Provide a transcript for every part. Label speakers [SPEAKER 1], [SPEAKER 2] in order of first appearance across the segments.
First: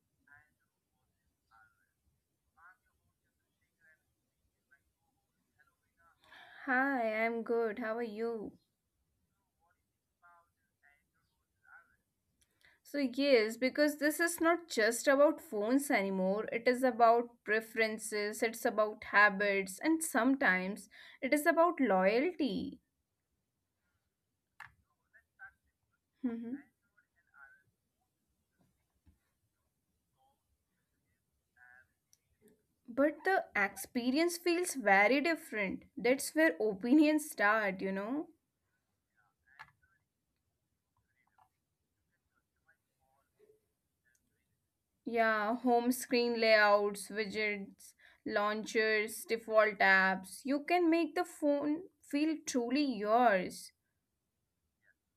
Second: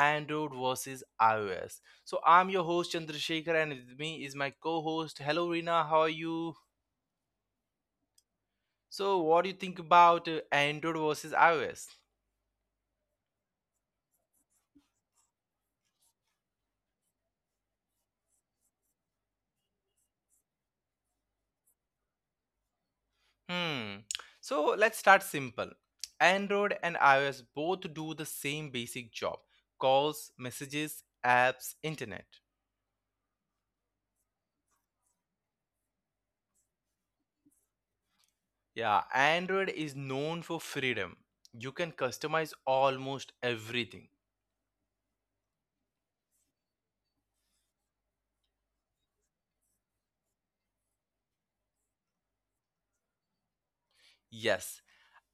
[SPEAKER 1] Android versus iOS. So I'm your host Chandrasekhar, and with me is my co-host. Hello Rina, how are you?
[SPEAKER 2] Hi, I'm good. How are you?
[SPEAKER 1] So what do you think about Android versus iOS?
[SPEAKER 2] So, yes, because this is not just about phones anymore. It is about preferences, it's about habits, and sometimes it is about loyalty.
[SPEAKER 1] Hmm. So let's start simple.
[SPEAKER 2] Mhm.
[SPEAKER 1] Android and iOS both do the same basic job: calls, messages, apps, internet.
[SPEAKER 2] But the experience feels very different. That's where opinions start, you know?
[SPEAKER 1] Yeah, Android is known for freedom. You can customize almost everything.
[SPEAKER 2] Yeah, home screen layouts, widgets, launchers, default apps. You can make the phone feel truly yours.
[SPEAKER 1] Yes,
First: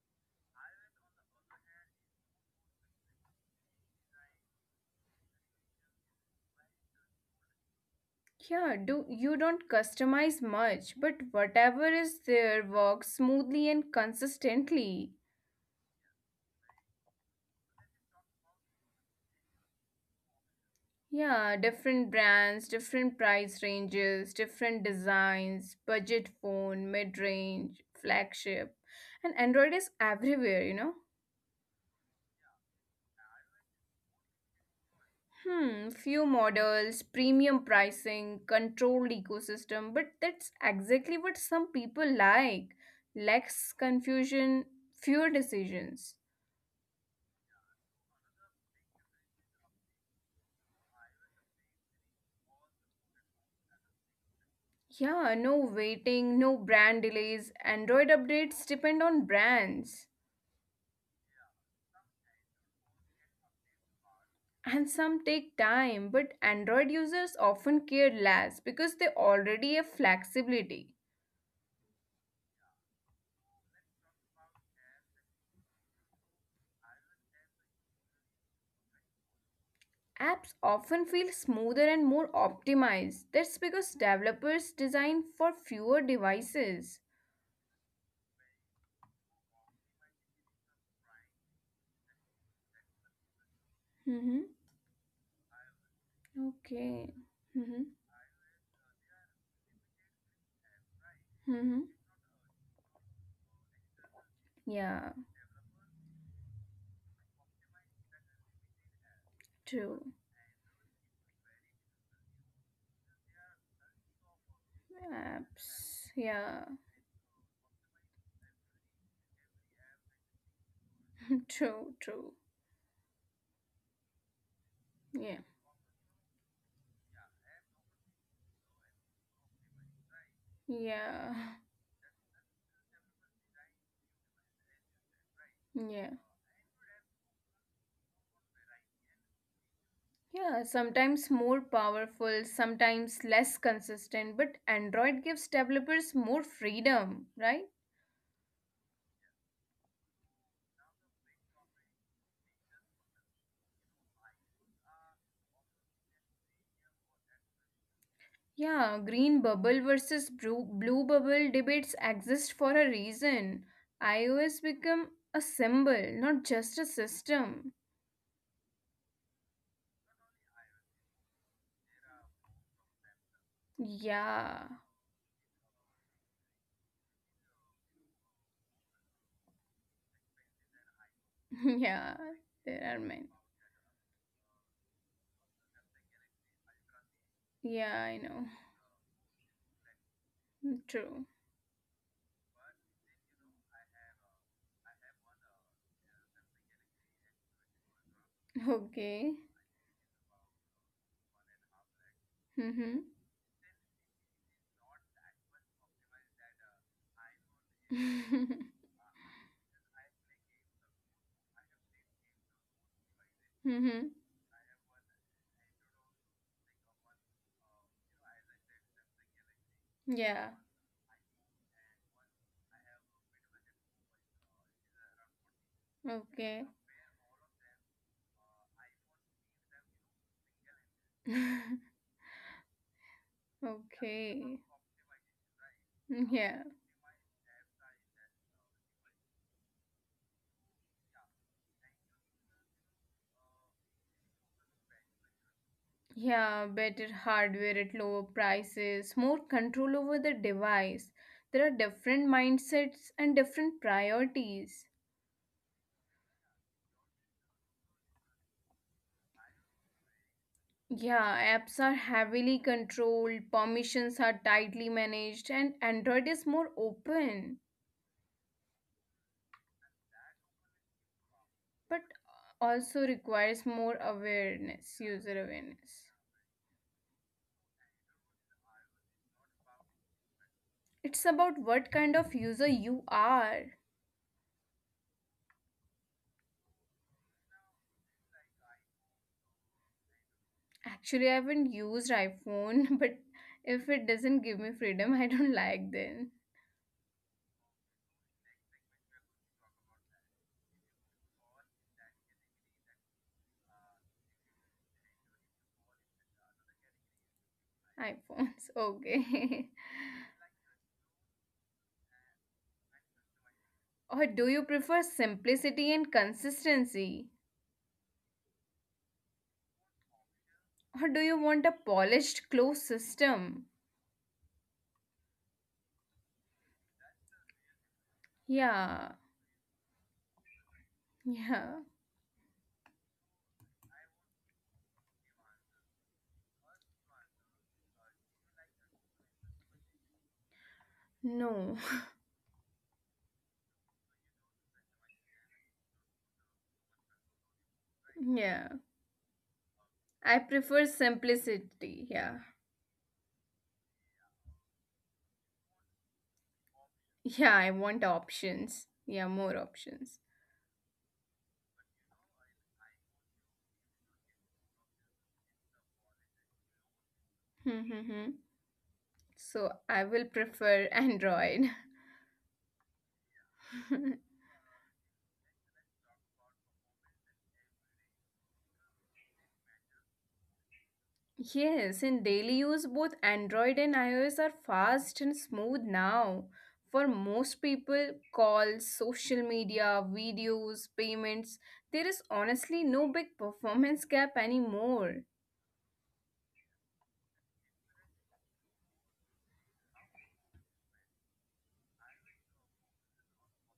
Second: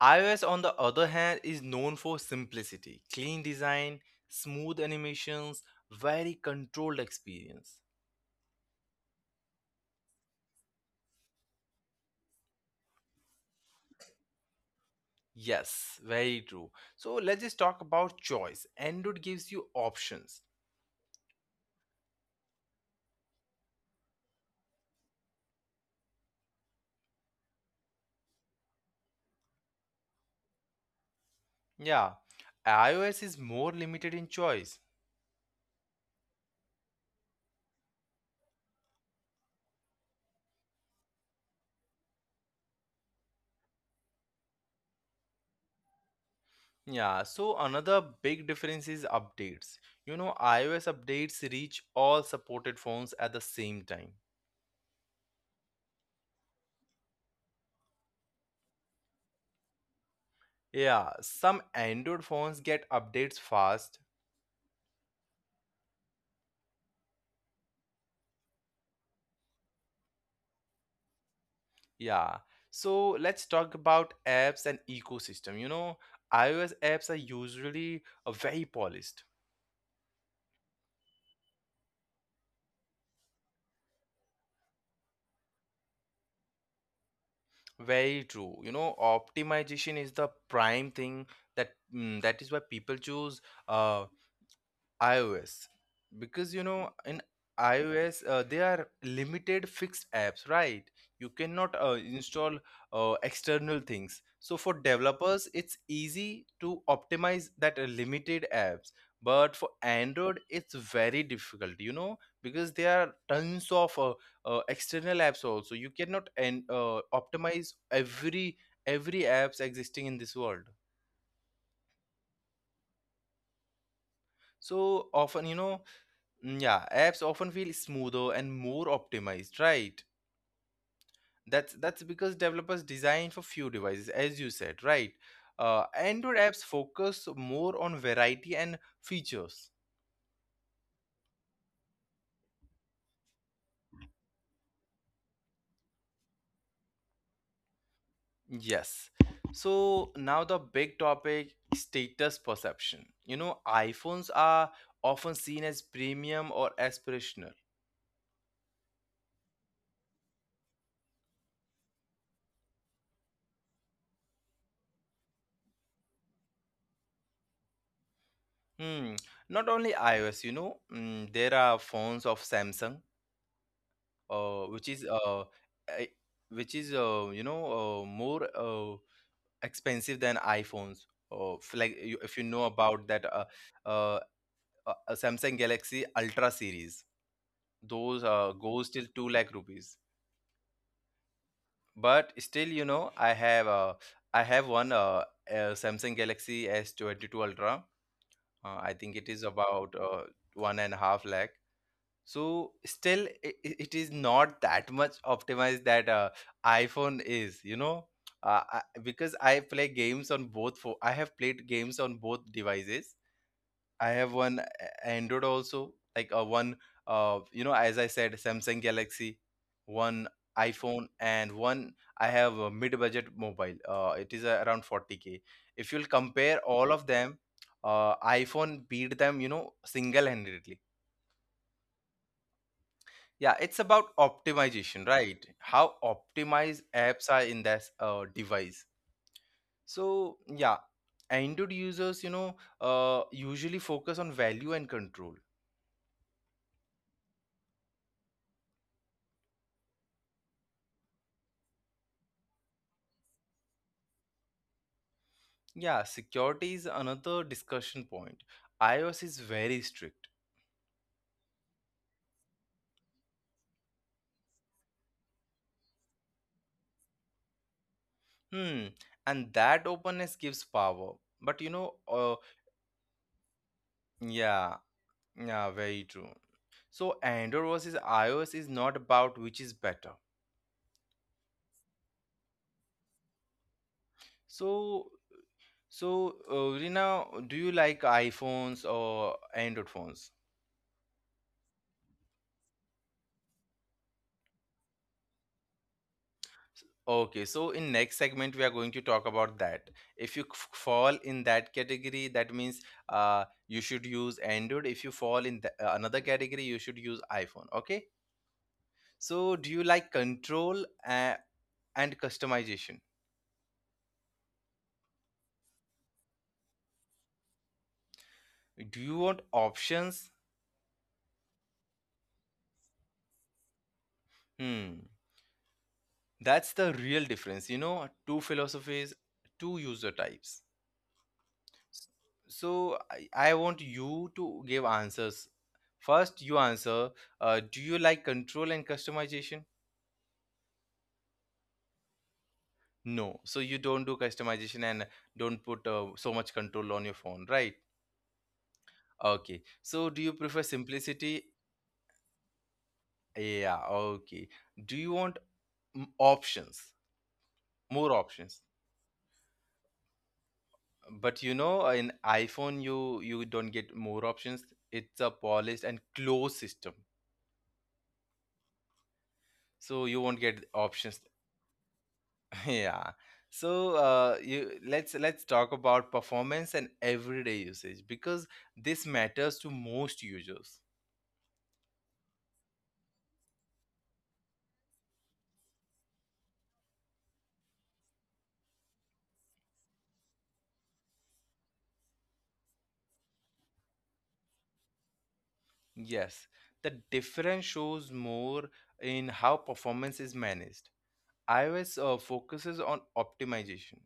[SPEAKER 1] iOS, on the other hand, is known for simplicity, clean design, smooth animations, very controlled experience.
[SPEAKER 2] Yeah, do you don't customize much, but whatever is there works smoothly and consistently.
[SPEAKER 1] Yes, very true. So let's just talk about choice. Android gives you options.
[SPEAKER 2] Yeah, different brands, different price ranges, different designs, budget phone, mid-range, flagship. And Android is everywhere, you know.
[SPEAKER 1] Yeah, iOS is more limited in choice.
[SPEAKER 2] Hmm, few models, premium pricing, controlled ecosystem, but that's exactly what some people like. Less confusion, fewer decisions.
[SPEAKER 1] Yeah, so another big difference is updates. You know, iOS updates reach all supported phones at the same time.
[SPEAKER 2] Yeah, no waiting, no brand delays. Android updates depend on brands.
[SPEAKER 1] Yeah, some Android phones get updates fast.
[SPEAKER 2] And some take time, but Android users often care less because they already have flexibility.
[SPEAKER 1] Yeah, so let's talk about apps and ecosystem. You know, iOS apps are usually very polished.
[SPEAKER 2] Apps often feel smoother and more optimized. That's because developers design for fewer devices.
[SPEAKER 1] Very true. You know, optimization is the prime thing that is why people choose uh,
[SPEAKER 2] Mm-hmm.
[SPEAKER 1] iOS, because you know in
[SPEAKER 2] Okay. Mm-hmm.
[SPEAKER 1] iOS they are limited fixed apps, right? You cannot
[SPEAKER 2] Mm-hmm.
[SPEAKER 1] install external things. So for developers,
[SPEAKER 2] Yeah,
[SPEAKER 1] it's easy to optimize that limited apps. But for Android,
[SPEAKER 2] true.
[SPEAKER 1] it's very difficult, you know, because there are tons of external apps also. You cannot
[SPEAKER 2] Apps.
[SPEAKER 1] and
[SPEAKER 2] Yeah,
[SPEAKER 1] optimize every apps existing in this world.
[SPEAKER 2] true, true.
[SPEAKER 1] So often, you
[SPEAKER 2] Yeah,
[SPEAKER 1] know, yeah, apps often feel smoother and more optimized, right?
[SPEAKER 2] yeah,
[SPEAKER 1] That's because developers design for few devices, as you said, right? Android
[SPEAKER 2] yeah.
[SPEAKER 1] apps focus more on variety and features.
[SPEAKER 2] Yeah, sometimes more powerful, sometimes less consistent, but Android gives developers more freedom, right?
[SPEAKER 1] Yes. So now the big topic: status perception. You know, iPhones are often seen as premium or aspirational.
[SPEAKER 2] Yeah, green bubble versus blue bubble debates exist for a reason. iOS become a symbol, not just a system.
[SPEAKER 1] Hmm. Not only iOS, you know, there are phones of Samsung uh, which is
[SPEAKER 2] Yeah,
[SPEAKER 1] uh, I- which is you know, more expensive than iPhones. Like you, if you
[SPEAKER 2] yeah,
[SPEAKER 1] know about that
[SPEAKER 2] there are many.
[SPEAKER 1] uh, Samsung Galaxy Ultra series, those
[SPEAKER 2] Yeah, I know.
[SPEAKER 1] goes till 2 lakh rupees.
[SPEAKER 2] True.
[SPEAKER 1] But still, you know, I have one Samsung Galaxy S S22 Ultra. I think it is
[SPEAKER 2] Okay.
[SPEAKER 1] about 1.5 lakh, so still
[SPEAKER 2] Mm-hmm.
[SPEAKER 1] it is not that much optimized that iphone is, you know. Because I have played games on both devices. I have
[SPEAKER 2] mm-hmm.
[SPEAKER 1] android also, like a one. You know, as I said, samsung galaxy one,
[SPEAKER 2] Yeah,
[SPEAKER 1] iphone, and one I have a mid-budget mobile, it is around 40k. If you'll compare all of
[SPEAKER 2] okay.
[SPEAKER 1] them, iphone beat them, you know, single-handedly. Yeah, it's about
[SPEAKER 2] Okay.
[SPEAKER 1] optimization, right? How
[SPEAKER 2] Mm,
[SPEAKER 1] optimized
[SPEAKER 2] Yeah.
[SPEAKER 1] apps are in this device. So, yeah, Android users, you know, usually focus on value and control.
[SPEAKER 2] Yeah, better hardware at lower prices, more control over the device. There are different mindsets and different priorities.
[SPEAKER 1] Yeah, security is another discussion point. iOS is very strict.
[SPEAKER 2] Yeah, apps are heavily controlled, permissions are tightly managed, and Android is more open,
[SPEAKER 1] Hmm, and that openness gives power. But you know, uh,
[SPEAKER 2] but also requires more
[SPEAKER 1] yeah,
[SPEAKER 2] awareness, user
[SPEAKER 1] yeah, very true.
[SPEAKER 2] awareness.
[SPEAKER 1] So, Android versus iOS is not about which is better.
[SPEAKER 2] It's about what kind of user you are.
[SPEAKER 1] So, So, Rina, do you like iPhones or Android phones?
[SPEAKER 2] Actually, I haven't used iPhone, but if it doesn't give me freedom, I don't like then
[SPEAKER 1] Okay, so in next segment we are going to talk about that. If you fall in that category, that means you should use Android. If you fall in the, another category, you should use iPhone. Okay.
[SPEAKER 2] iPhones.
[SPEAKER 1] So, do you
[SPEAKER 2] Okay.
[SPEAKER 1] like control and customization?
[SPEAKER 2] Or do you prefer simplicity and consistency?
[SPEAKER 1] Do you want options?
[SPEAKER 2] Or do you want a polished closed system?
[SPEAKER 1] Hmm, that's the real difference. You know, two philosophies,
[SPEAKER 2] Yeah.
[SPEAKER 1] two user types.
[SPEAKER 2] Yeah.
[SPEAKER 1] So I want you to give answers. First you answer: do you like control and customization?
[SPEAKER 2] No.
[SPEAKER 1] No, so you don't do customization and don't put so much control on your phone, right?
[SPEAKER 2] Yeah.
[SPEAKER 1] Okay, so do you prefer
[SPEAKER 2] I prefer
[SPEAKER 1] simplicity?
[SPEAKER 2] simplicity. Yeah.
[SPEAKER 1] Yeah, okay. Do you want options?
[SPEAKER 2] Yeah, I
[SPEAKER 1] More
[SPEAKER 2] want
[SPEAKER 1] options,
[SPEAKER 2] options. Yeah, more options.
[SPEAKER 1] but you know, in iphone you don't get more options. It's a polished and closed system,
[SPEAKER 2] Hmm, hmm, hmm.
[SPEAKER 1] so
[SPEAKER 2] So
[SPEAKER 1] you won't
[SPEAKER 2] I
[SPEAKER 1] get
[SPEAKER 2] will
[SPEAKER 1] options.
[SPEAKER 2] prefer Android.
[SPEAKER 1] Yeah. So you let's talk about performance and everyday usage, because this matters to most users.
[SPEAKER 2] Yes, in daily use, both Android and iOS are fast and smooth now. For most people, calls, social media, videos, payments, there is honestly no big performance gap anymore.
[SPEAKER 1] Yes, the difference shows more in how performance is managed. iOS focuses on optimization.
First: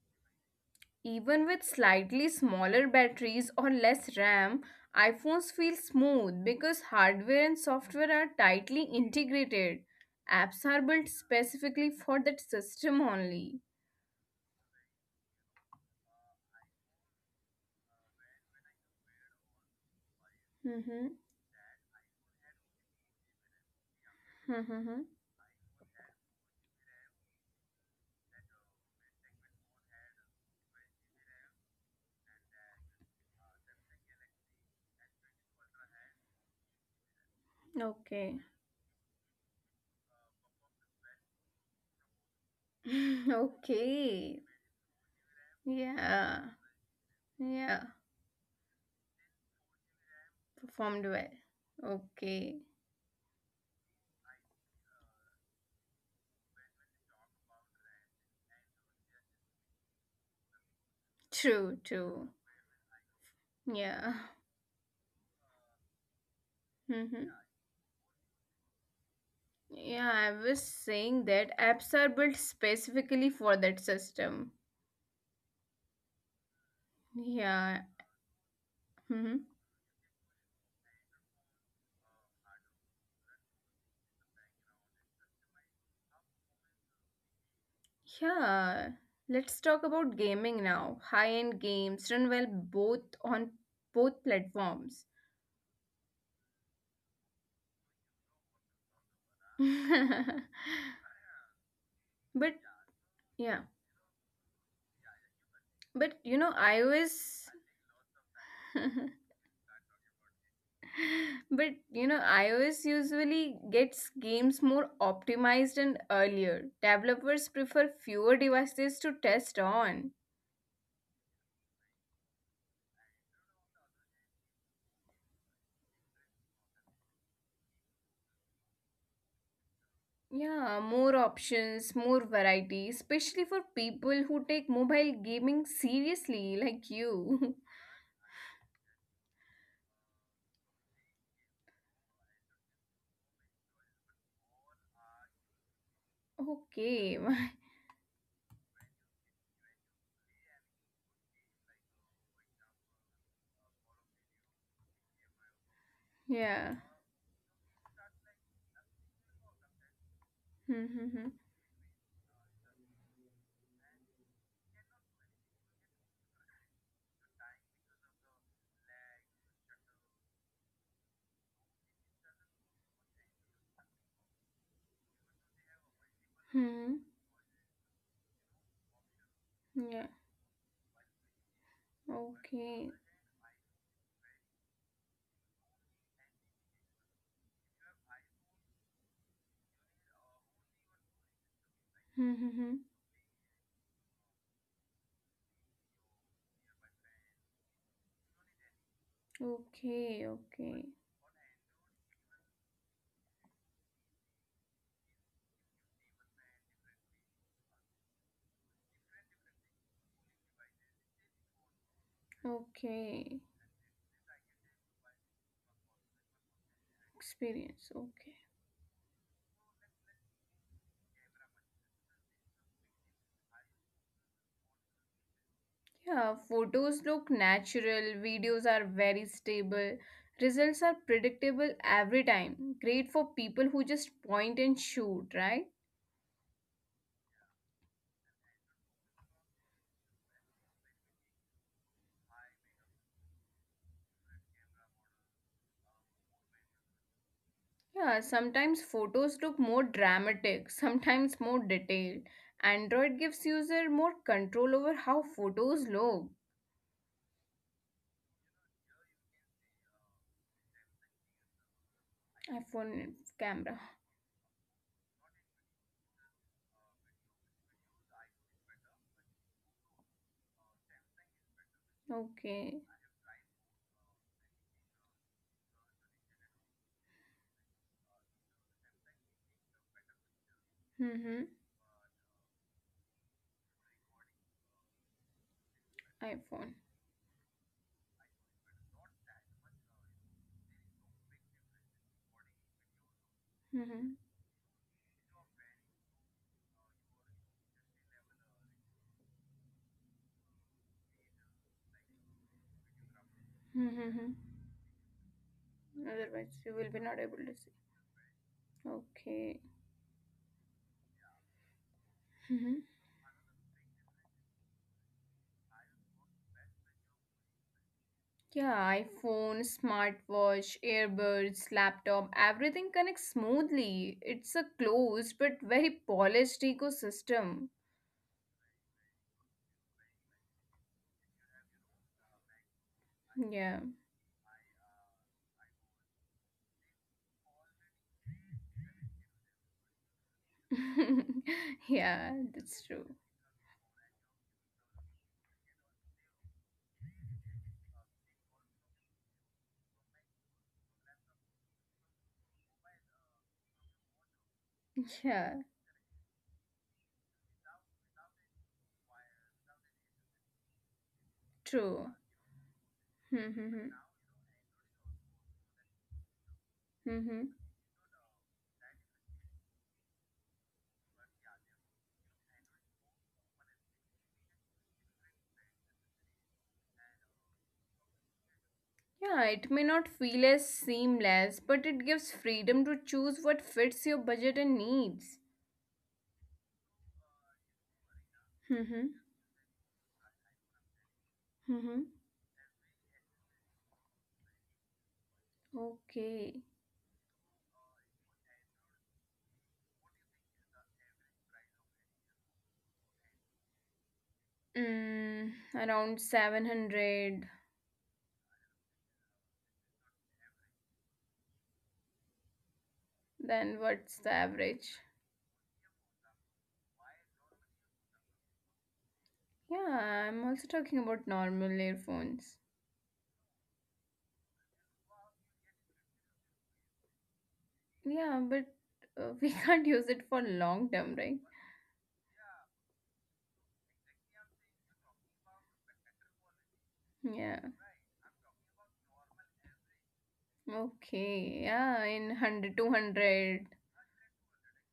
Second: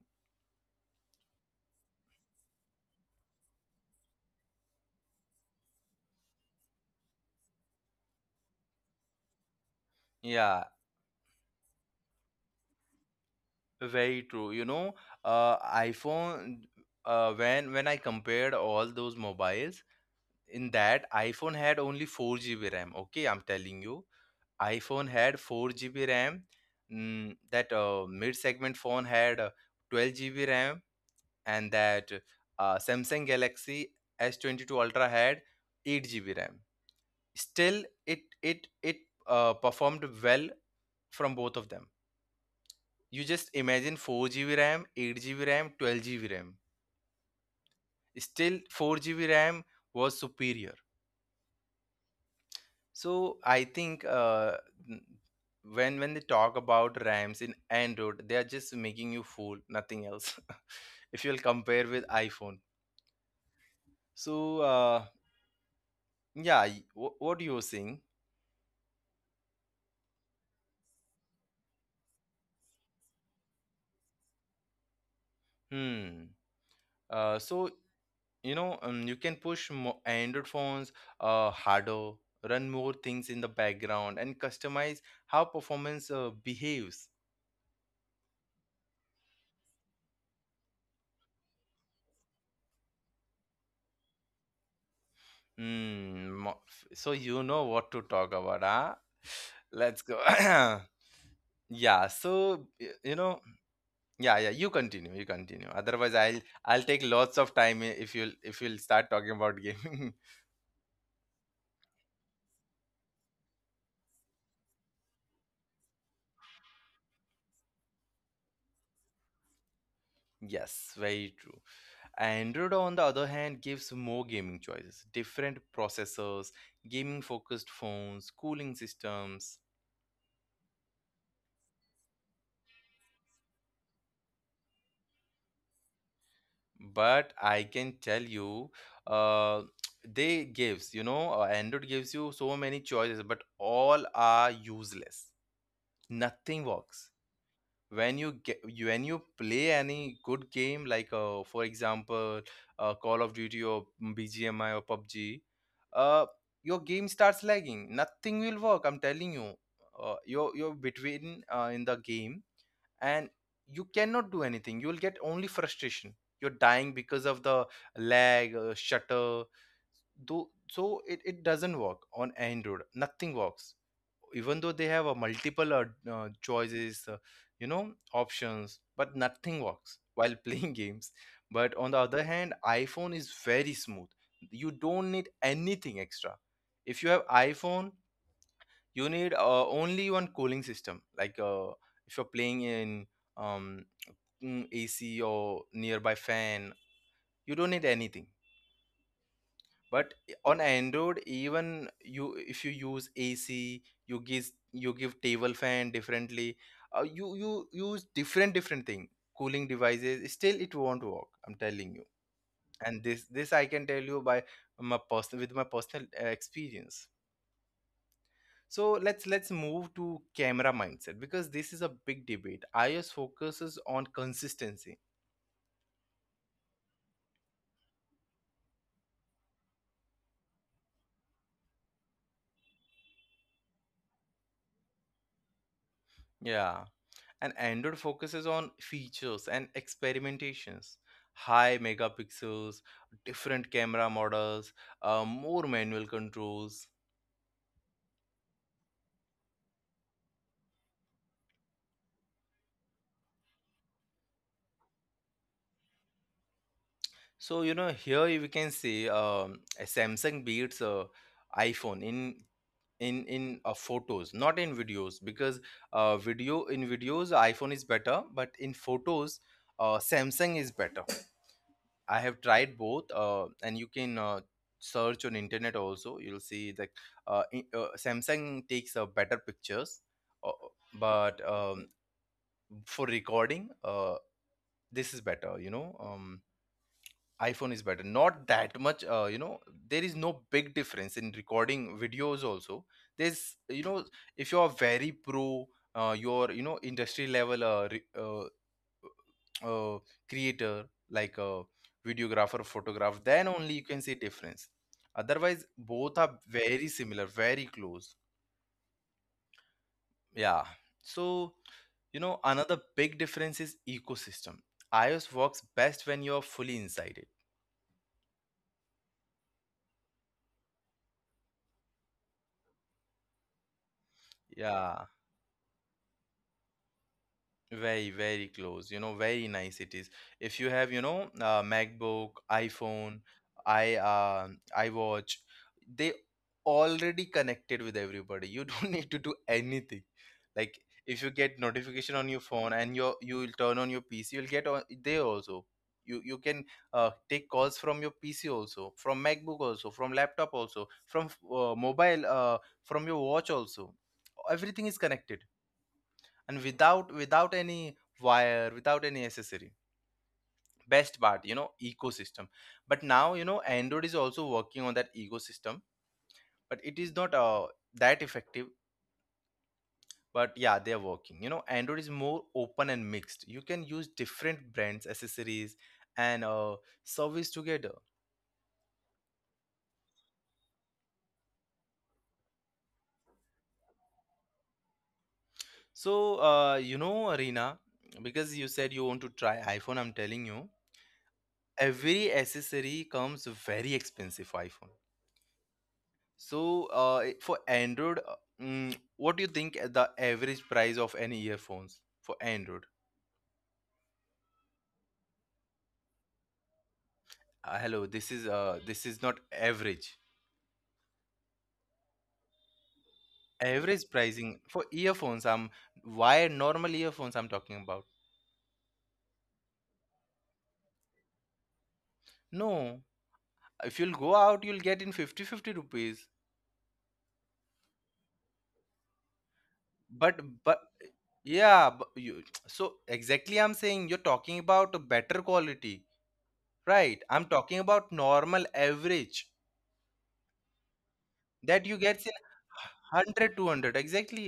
[SPEAKER 2] Even with slightly smaller batteries or less RAM, iPhones feel smooth because hardware and software are tightly integrated. Apps
[SPEAKER 1] Yeah,
[SPEAKER 2] are built specifically for that system only.
[SPEAKER 1] very true. You know, iPhone. When I compared all those mobiles, in
[SPEAKER 2] Mm-hmm.
[SPEAKER 1] that iPhone had only 4 GB RAM. Okay, I'm telling you
[SPEAKER 2] Mm-hmm.
[SPEAKER 1] iPhone had 4 GB RAM. That mid-segment phone had 12 GB RAM, and that Samsung Galaxy S22 Ultra had 8 GB RAM. Still, it
[SPEAKER 2] Okay.
[SPEAKER 1] it it uh, performed well from both of them. You just imagine
[SPEAKER 2] okay.
[SPEAKER 1] 4 GB RAM, 8 GB RAM, 12 GB
[SPEAKER 2] Yeah.
[SPEAKER 1] RAM.
[SPEAKER 2] Yeah.
[SPEAKER 1] Still, 4 GB RAM was superior.
[SPEAKER 2] Performed well. Okay.
[SPEAKER 1] So I think n- when they talk about RAMs in Android, they are just making you fool, nothing else. If you'll
[SPEAKER 2] True,
[SPEAKER 1] compare with
[SPEAKER 2] true.
[SPEAKER 1] iPhone,
[SPEAKER 2] Yeah.
[SPEAKER 1] so uh, yeah,
[SPEAKER 2] Mm-hmm.
[SPEAKER 1] what you were saying?
[SPEAKER 2] Yeah, I was saying that apps are built specifically for that system.
[SPEAKER 1] Hmm. So
[SPEAKER 2] Yeah.
[SPEAKER 1] you know, you
[SPEAKER 2] Mm-hmm.
[SPEAKER 1] can push Android phones harder, run more things in the background, and customize how performance behaves.
[SPEAKER 2] Yeah. Let's talk about gaming now. High-end games run well both on both platforms.
[SPEAKER 1] Hmm. mo- So you know what to talk about, huh?
[SPEAKER 2] but
[SPEAKER 1] Let's go. Yeah, so you know,
[SPEAKER 2] yeah,
[SPEAKER 1] yeah, yeah, you continue.
[SPEAKER 2] but
[SPEAKER 1] Otherwise,
[SPEAKER 2] you
[SPEAKER 1] I'll
[SPEAKER 2] know,
[SPEAKER 1] I'll take
[SPEAKER 2] iOS
[SPEAKER 1] lots of time if you'll start talking about gaming.
[SPEAKER 2] But you know, iOS usually gets games more optimized and earlier. Developers prefer fewer devices to test on.
[SPEAKER 1] Yes, very true. Android, on the other hand, gives more gaming choices, different processors, gaming focused phones, cooling systems.
[SPEAKER 2] Yeah, more options, more variety, especially for people who take mobile gaming seriously, like
[SPEAKER 1] But
[SPEAKER 2] you.
[SPEAKER 1] I can tell you, uh, they gives, you know, Android gives you so many choices, but all are useless. Nothing works
[SPEAKER 2] okay,
[SPEAKER 1] when you get, when you play any good game, like for example, call of duty or bgmi or pubg, uh,
[SPEAKER 2] yeah.
[SPEAKER 1] your game starts lagging, nothing will work, I'm telling you. You're
[SPEAKER 2] Mm-hmm.
[SPEAKER 1] between, in the game, and you cannot do anything, you will get only frustration, you're dying because of the lag, shutter though. So it doesn't work on Android. Nothing works, even though they have a multiple
[SPEAKER 2] Hmm.
[SPEAKER 1] choices, you know, options, but nothing works
[SPEAKER 2] Yeah,
[SPEAKER 1] while playing games. But on the other hand,
[SPEAKER 2] okay.
[SPEAKER 1] iphone is very smooth, you don't need anything extra. If you have iphone, you need only one cooling system, like if you're playing
[SPEAKER 2] Mm-hmm.
[SPEAKER 1] in um, ac or nearby fan, you don't need anything. But
[SPEAKER 2] Okay,
[SPEAKER 1] on
[SPEAKER 2] okay,
[SPEAKER 1] android, even you if you use ac, you give table fan differently, you you use different different thing cooling devices, still it won't work, I'm telling you. And this
[SPEAKER 2] okay.
[SPEAKER 1] this I can tell you by my personal with my personal experience.
[SPEAKER 2] Experience, okay.
[SPEAKER 1] So let's move to camera mindset, because this is a big debate. Ios focuses on consistency.
[SPEAKER 2] Yeah, photos look natural, videos are very stable, results are predictable every time. Great for people who just point and shoot, right?
[SPEAKER 1] Yeah, and android focuses on features and experimentations, high megapixels, different camera models, more manual controls.
[SPEAKER 2] Yeah, sometimes photos look more dramatic, sometimes more detailed. Android gives user more control over how photos look.
[SPEAKER 1] So you know, here we can say, samsung beats iphone in
[SPEAKER 2] iPhone camera.
[SPEAKER 1] photos, not in videos. Because video in videos iphone is better, but in photos samsung is better. I have
[SPEAKER 2] Okay.
[SPEAKER 1] tried both, and you can search on internet also, you'll see that samsung takes better pictures. uh,
[SPEAKER 2] Mm-hmm.
[SPEAKER 1] but um, for recording, this is better, you know,
[SPEAKER 2] iPhone.
[SPEAKER 1] iphone is better. Not that much, you know, there is no big difference in recording videos also. There's,
[SPEAKER 2] Mm-hmm.
[SPEAKER 1] you know, if you're very pro, your, you know, industry level uh, creator, like a videographer, photographer, then
[SPEAKER 2] Mm-hmm.
[SPEAKER 1] only you
[SPEAKER 2] Mm-hmm.
[SPEAKER 1] can see difference. Otherwise
[SPEAKER 2] Otherwise,
[SPEAKER 1] both
[SPEAKER 2] you
[SPEAKER 1] are
[SPEAKER 2] will be not
[SPEAKER 1] very
[SPEAKER 2] able to see.
[SPEAKER 1] similar, very close.
[SPEAKER 2] Okay.
[SPEAKER 1] Yeah, so you know, another big difference is ecosystem. Ios works best when you're fully inside it.
[SPEAKER 2] Yeah, iPhone, smartwatch, earbuds, laptop, everything connects smoothly. It's a closed
[SPEAKER 1] Yeah,
[SPEAKER 2] but very polished ecosystem.
[SPEAKER 1] very, very close. You know, very nice it is. If you have, you know, MacBook, iPhone,
[SPEAKER 2] Yeah.
[SPEAKER 1] I iWatch, they already connected with everybody. You don't need to do anything. Like if you get
[SPEAKER 2] yeah,
[SPEAKER 1] notification on
[SPEAKER 2] that's
[SPEAKER 1] your
[SPEAKER 2] true.
[SPEAKER 1] phone and you will turn on your PC, you'll get on there also. You can take calls from your PC also, from MacBook also, from laptop also, from mobile, from your watch also. Everything is
[SPEAKER 2] Yeah,
[SPEAKER 1] connected, and without any wire, without any accessory. Best part, you
[SPEAKER 2] true.
[SPEAKER 1] know, ecosystem. But now you
[SPEAKER 2] Mm-hmm.
[SPEAKER 1] know, android is also working on that ecosystem, but it is
[SPEAKER 2] Mm-hmm.
[SPEAKER 1] not that effective. But yeah, they are working. You know, android is more open and mixed, you can use different brands accessories and service together.
[SPEAKER 2] Yeah, it may not feel as seamless, but it gives freedom to choose what fits your budget and needs.
[SPEAKER 1] So you know, arena, because
[SPEAKER 2] Mm-hmm.
[SPEAKER 1] you said you want to try iphone, I'm telling you,
[SPEAKER 2] Mm-hmm.
[SPEAKER 1] every accessory comes very expensive for iphone.
[SPEAKER 2] Okay.
[SPEAKER 1] So, for Android, what do you think the average price of any earphones for Android?
[SPEAKER 2] Mm, around 700.
[SPEAKER 1] Hello, this is not average.
[SPEAKER 2] Then what's
[SPEAKER 1] Average
[SPEAKER 2] the
[SPEAKER 1] pricing
[SPEAKER 2] average?
[SPEAKER 1] for earphones. I'm why normal earphones I'm talking about.
[SPEAKER 2] Yeah, I'm also talking about normal earphones.
[SPEAKER 1] No, if you'll go out, you'll get in 50 50 rupees.
[SPEAKER 2] Yeah, but we can't use it
[SPEAKER 1] But
[SPEAKER 2] for
[SPEAKER 1] but
[SPEAKER 2] long term, right?
[SPEAKER 1] yeah, but you so exactly I'm saying you're talking about a better quality, right?
[SPEAKER 2] Yeah.
[SPEAKER 1] I'm talking about normal average
[SPEAKER 2] Okay. Yeah, in
[SPEAKER 1] that
[SPEAKER 2] one
[SPEAKER 1] you get
[SPEAKER 2] hundred,
[SPEAKER 1] in
[SPEAKER 2] 200.
[SPEAKER 1] 100 two hundred, exactly.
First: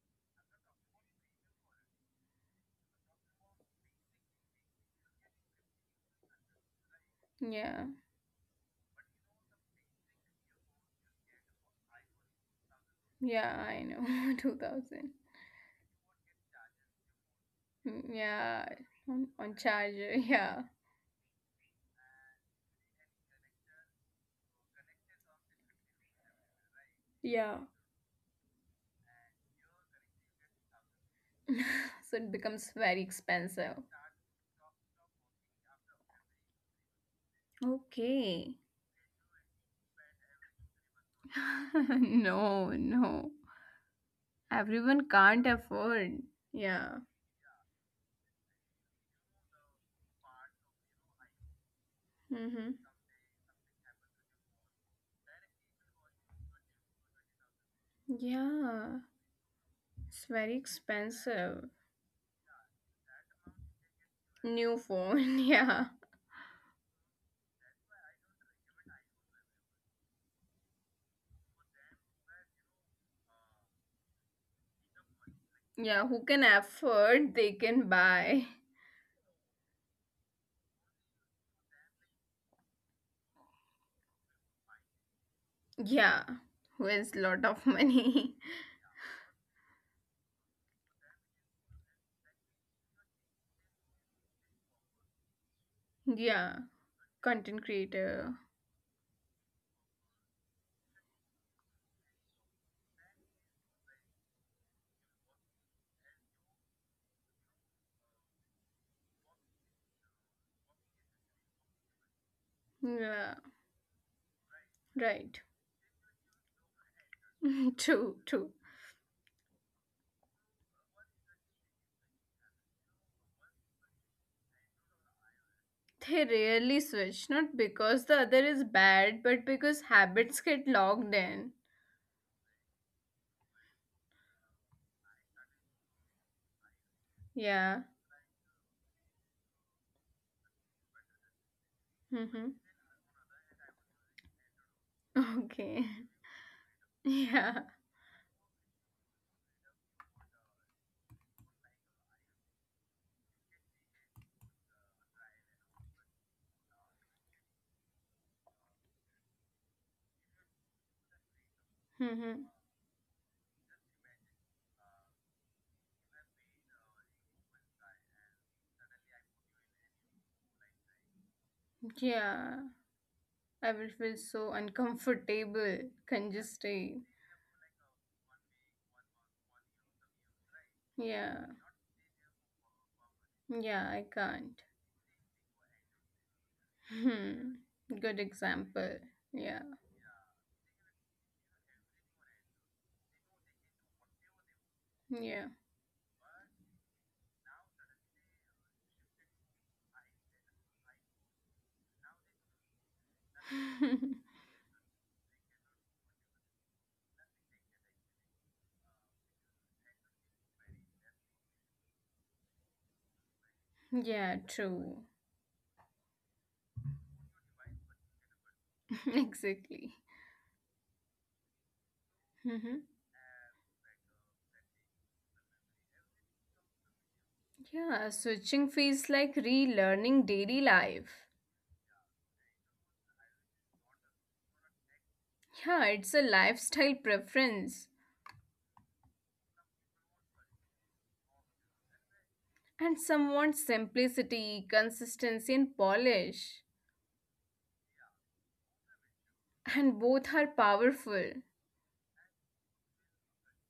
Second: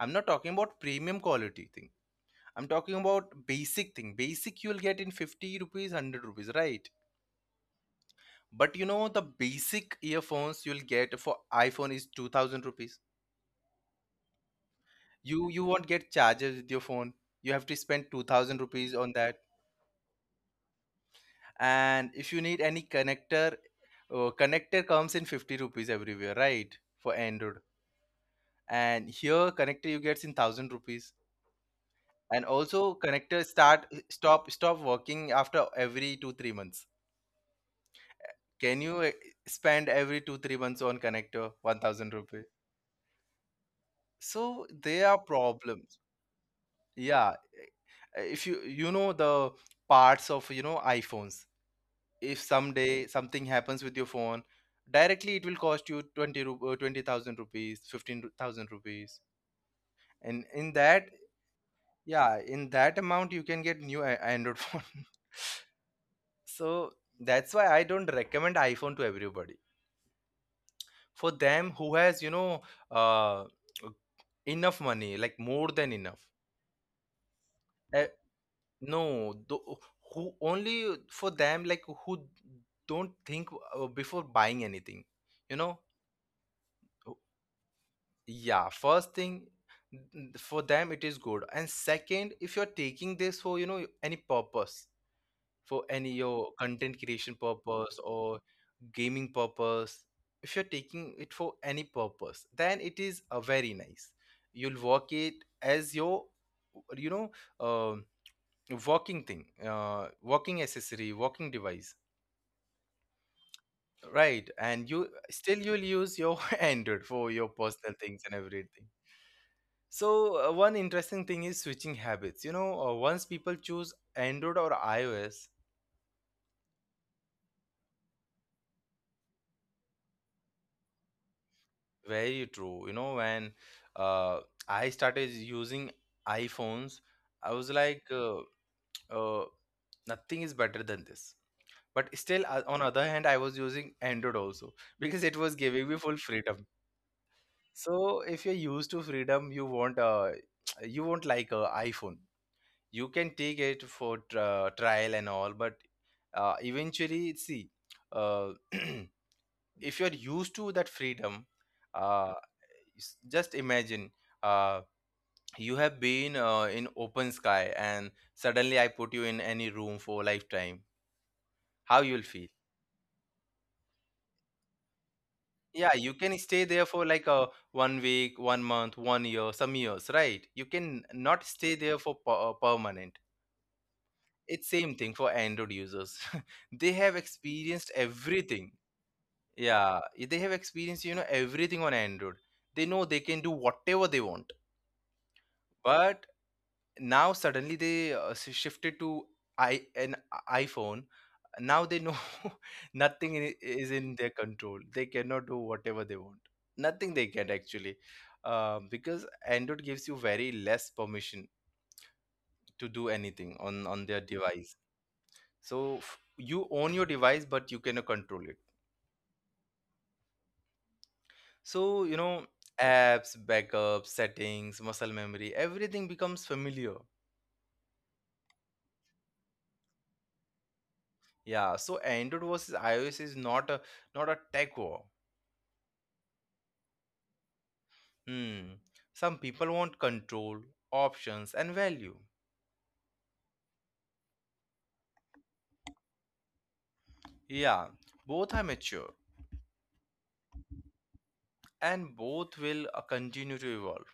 [SPEAKER 1] I'm not talking about premium quality thing, I'm talking about basic thing. Basic, you'll get in 50 rupees, 100 rupees, right?
[SPEAKER 2] Yeah.
[SPEAKER 1] But you know, the basic earphones you'll get for iPhone is 2000 rupees.
[SPEAKER 2] Yeah, I know. 2000.
[SPEAKER 1] You won't get chargers with your phone, you have to spend
[SPEAKER 2] Mm,
[SPEAKER 1] 2000 rupees
[SPEAKER 2] Yeah.
[SPEAKER 1] on that.
[SPEAKER 2] On charger. Yeah.
[SPEAKER 1] And if you need any connector, connector comes in 50 rupees everywhere, right? For Android.
[SPEAKER 2] Yeah.
[SPEAKER 1] And here connector you get in 1000 rupees. And
[SPEAKER 2] so it
[SPEAKER 1] also,
[SPEAKER 2] becomes very
[SPEAKER 1] connectors start
[SPEAKER 2] expensive.
[SPEAKER 1] stop working after every 2 3 months. Can
[SPEAKER 2] Okay.
[SPEAKER 1] you spend every 2 3 months on connector 1000 rupee?
[SPEAKER 2] no, no.
[SPEAKER 1] So there are
[SPEAKER 2] Everyone can't
[SPEAKER 1] problems.
[SPEAKER 2] afford. Yeah.
[SPEAKER 1] Yeah, if you know the parts of, iPhones, if someday
[SPEAKER 2] Mm-hmm.
[SPEAKER 1] something happens with your phone, directly it will cost you 20 20,000 rupees, 15,000 rupees.
[SPEAKER 2] Yeah.
[SPEAKER 1] And
[SPEAKER 2] It's
[SPEAKER 1] in
[SPEAKER 2] very
[SPEAKER 1] that,
[SPEAKER 2] expensive.
[SPEAKER 1] yeah, in that amount you can get new Android phone.
[SPEAKER 2] New phone, yeah.
[SPEAKER 1] So that's why I don't recommend iPhone to everybody. For them who has, you know, uh, enough money, like more than enough.
[SPEAKER 2] Yeah, who can afford, they
[SPEAKER 1] Uh,
[SPEAKER 2] can buy.
[SPEAKER 1] no, who only for them, like who don't think, before buying anything, you know?
[SPEAKER 2] Yeah, who has
[SPEAKER 1] Oh,
[SPEAKER 2] lot of money.
[SPEAKER 1] yeah, first thing, for them it is good, and second, if you're taking this for, you know, any purpose, for any your
[SPEAKER 2] yeah,
[SPEAKER 1] content creation
[SPEAKER 2] content
[SPEAKER 1] purpose
[SPEAKER 2] creator.
[SPEAKER 1] or gaming purpose, if you're taking it for any purpose, then it is a very nice. You'll work it as your, you know, um walking thing, walking accessory, walking device,
[SPEAKER 2] Yeah,
[SPEAKER 1] right? And
[SPEAKER 2] right.
[SPEAKER 1] you'll use your Android for your personal things and
[SPEAKER 2] true, true.
[SPEAKER 1] everything. So, one interesting thing is switching habits. You know, once people choose Android or iOS.
[SPEAKER 2] They rarely switch, not because the other is bad, but because habits get logged in.
[SPEAKER 1] Very true. You know, when, uh, I started using iPhones, I was like,
[SPEAKER 2] Yeah.
[SPEAKER 1] uh, nothing is better than this. But still,
[SPEAKER 2] Mm-hmm.
[SPEAKER 1] on other hand, I was using Android also because it was giving me
[SPEAKER 2] Okay.
[SPEAKER 1] full freedom.
[SPEAKER 2] Yeah.
[SPEAKER 1] So if you're used to freedom, you won't you won't like a iPhone. You can take it for tr trial and all, but, eventually, see, uh, if you're used to that freedom, uh,
[SPEAKER 2] Mm-hmm.
[SPEAKER 1] just imagine, uh, you have been, in open sky and suddenly I put you in any room for lifetime. How you'll feel?
[SPEAKER 2] Yeah. I will feel so
[SPEAKER 1] Yeah, you
[SPEAKER 2] uncomfortable,
[SPEAKER 1] can stay there for like
[SPEAKER 2] congested.
[SPEAKER 1] a one week, one month, one year, some years, right? You can not
[SPEAKER 2] Yeah.
[SPEAKER 1] stay there for permanent.
[SPEAKER 2] Yeah, I
[SPEAKER 1] It's
[SPEAKER 2] can't.
[SPEAKER 1] same thing for Android users they have
[SPEAKER 2] Hmm.
[SPEAKER 1] experienced
[SPEAKER 2] Good
[SPEAKER 1] everything.
[SPEAKER 2] example. Yeah.
[SPEAKER 1] Yeah, they have experienced, everything on Android. They know they can do whatever they want.
[SPEAKER 2] Yeah.
[SPEAKER 1] But now suddenly they, shifted to I an iPhone. Now they know, nothing is in their control. They cannot do whatever they want. Nothing they can actually, because Android gives you very less permission to do anything on their
[SPEAKER 2] yeah,
[SPEAKER 1] device.
[SPEAKER 2] true.
[SPEAKER 1] So you own your device but you cannot control it.
[SPEAKER 2] exactly.
[SPEAKER 1] So,
[SPEAKER 2] Mm-hmm.
[SPEAKER 1] apps, backups, settings, muscle memory, everything becomes familiar.
[SPEAKER 2] Yeah, switching feels like relearning daily life.
[SPEAKER 1] Yeah, so Android versus iOS is not a tech war.
[SPEAKER 2] Yeah, it's a lifestyle preference.
[SPEAKER 1] Hmm. Some people want control, options, and value.
[SPEAKER 2] And some want simplicity, consistency, and polish.
[SPEAKER 1] Yeah, both are mature
[SPEAKER 2] And both are powerful,
[SPEAKER 1] and both will, continue to evolve.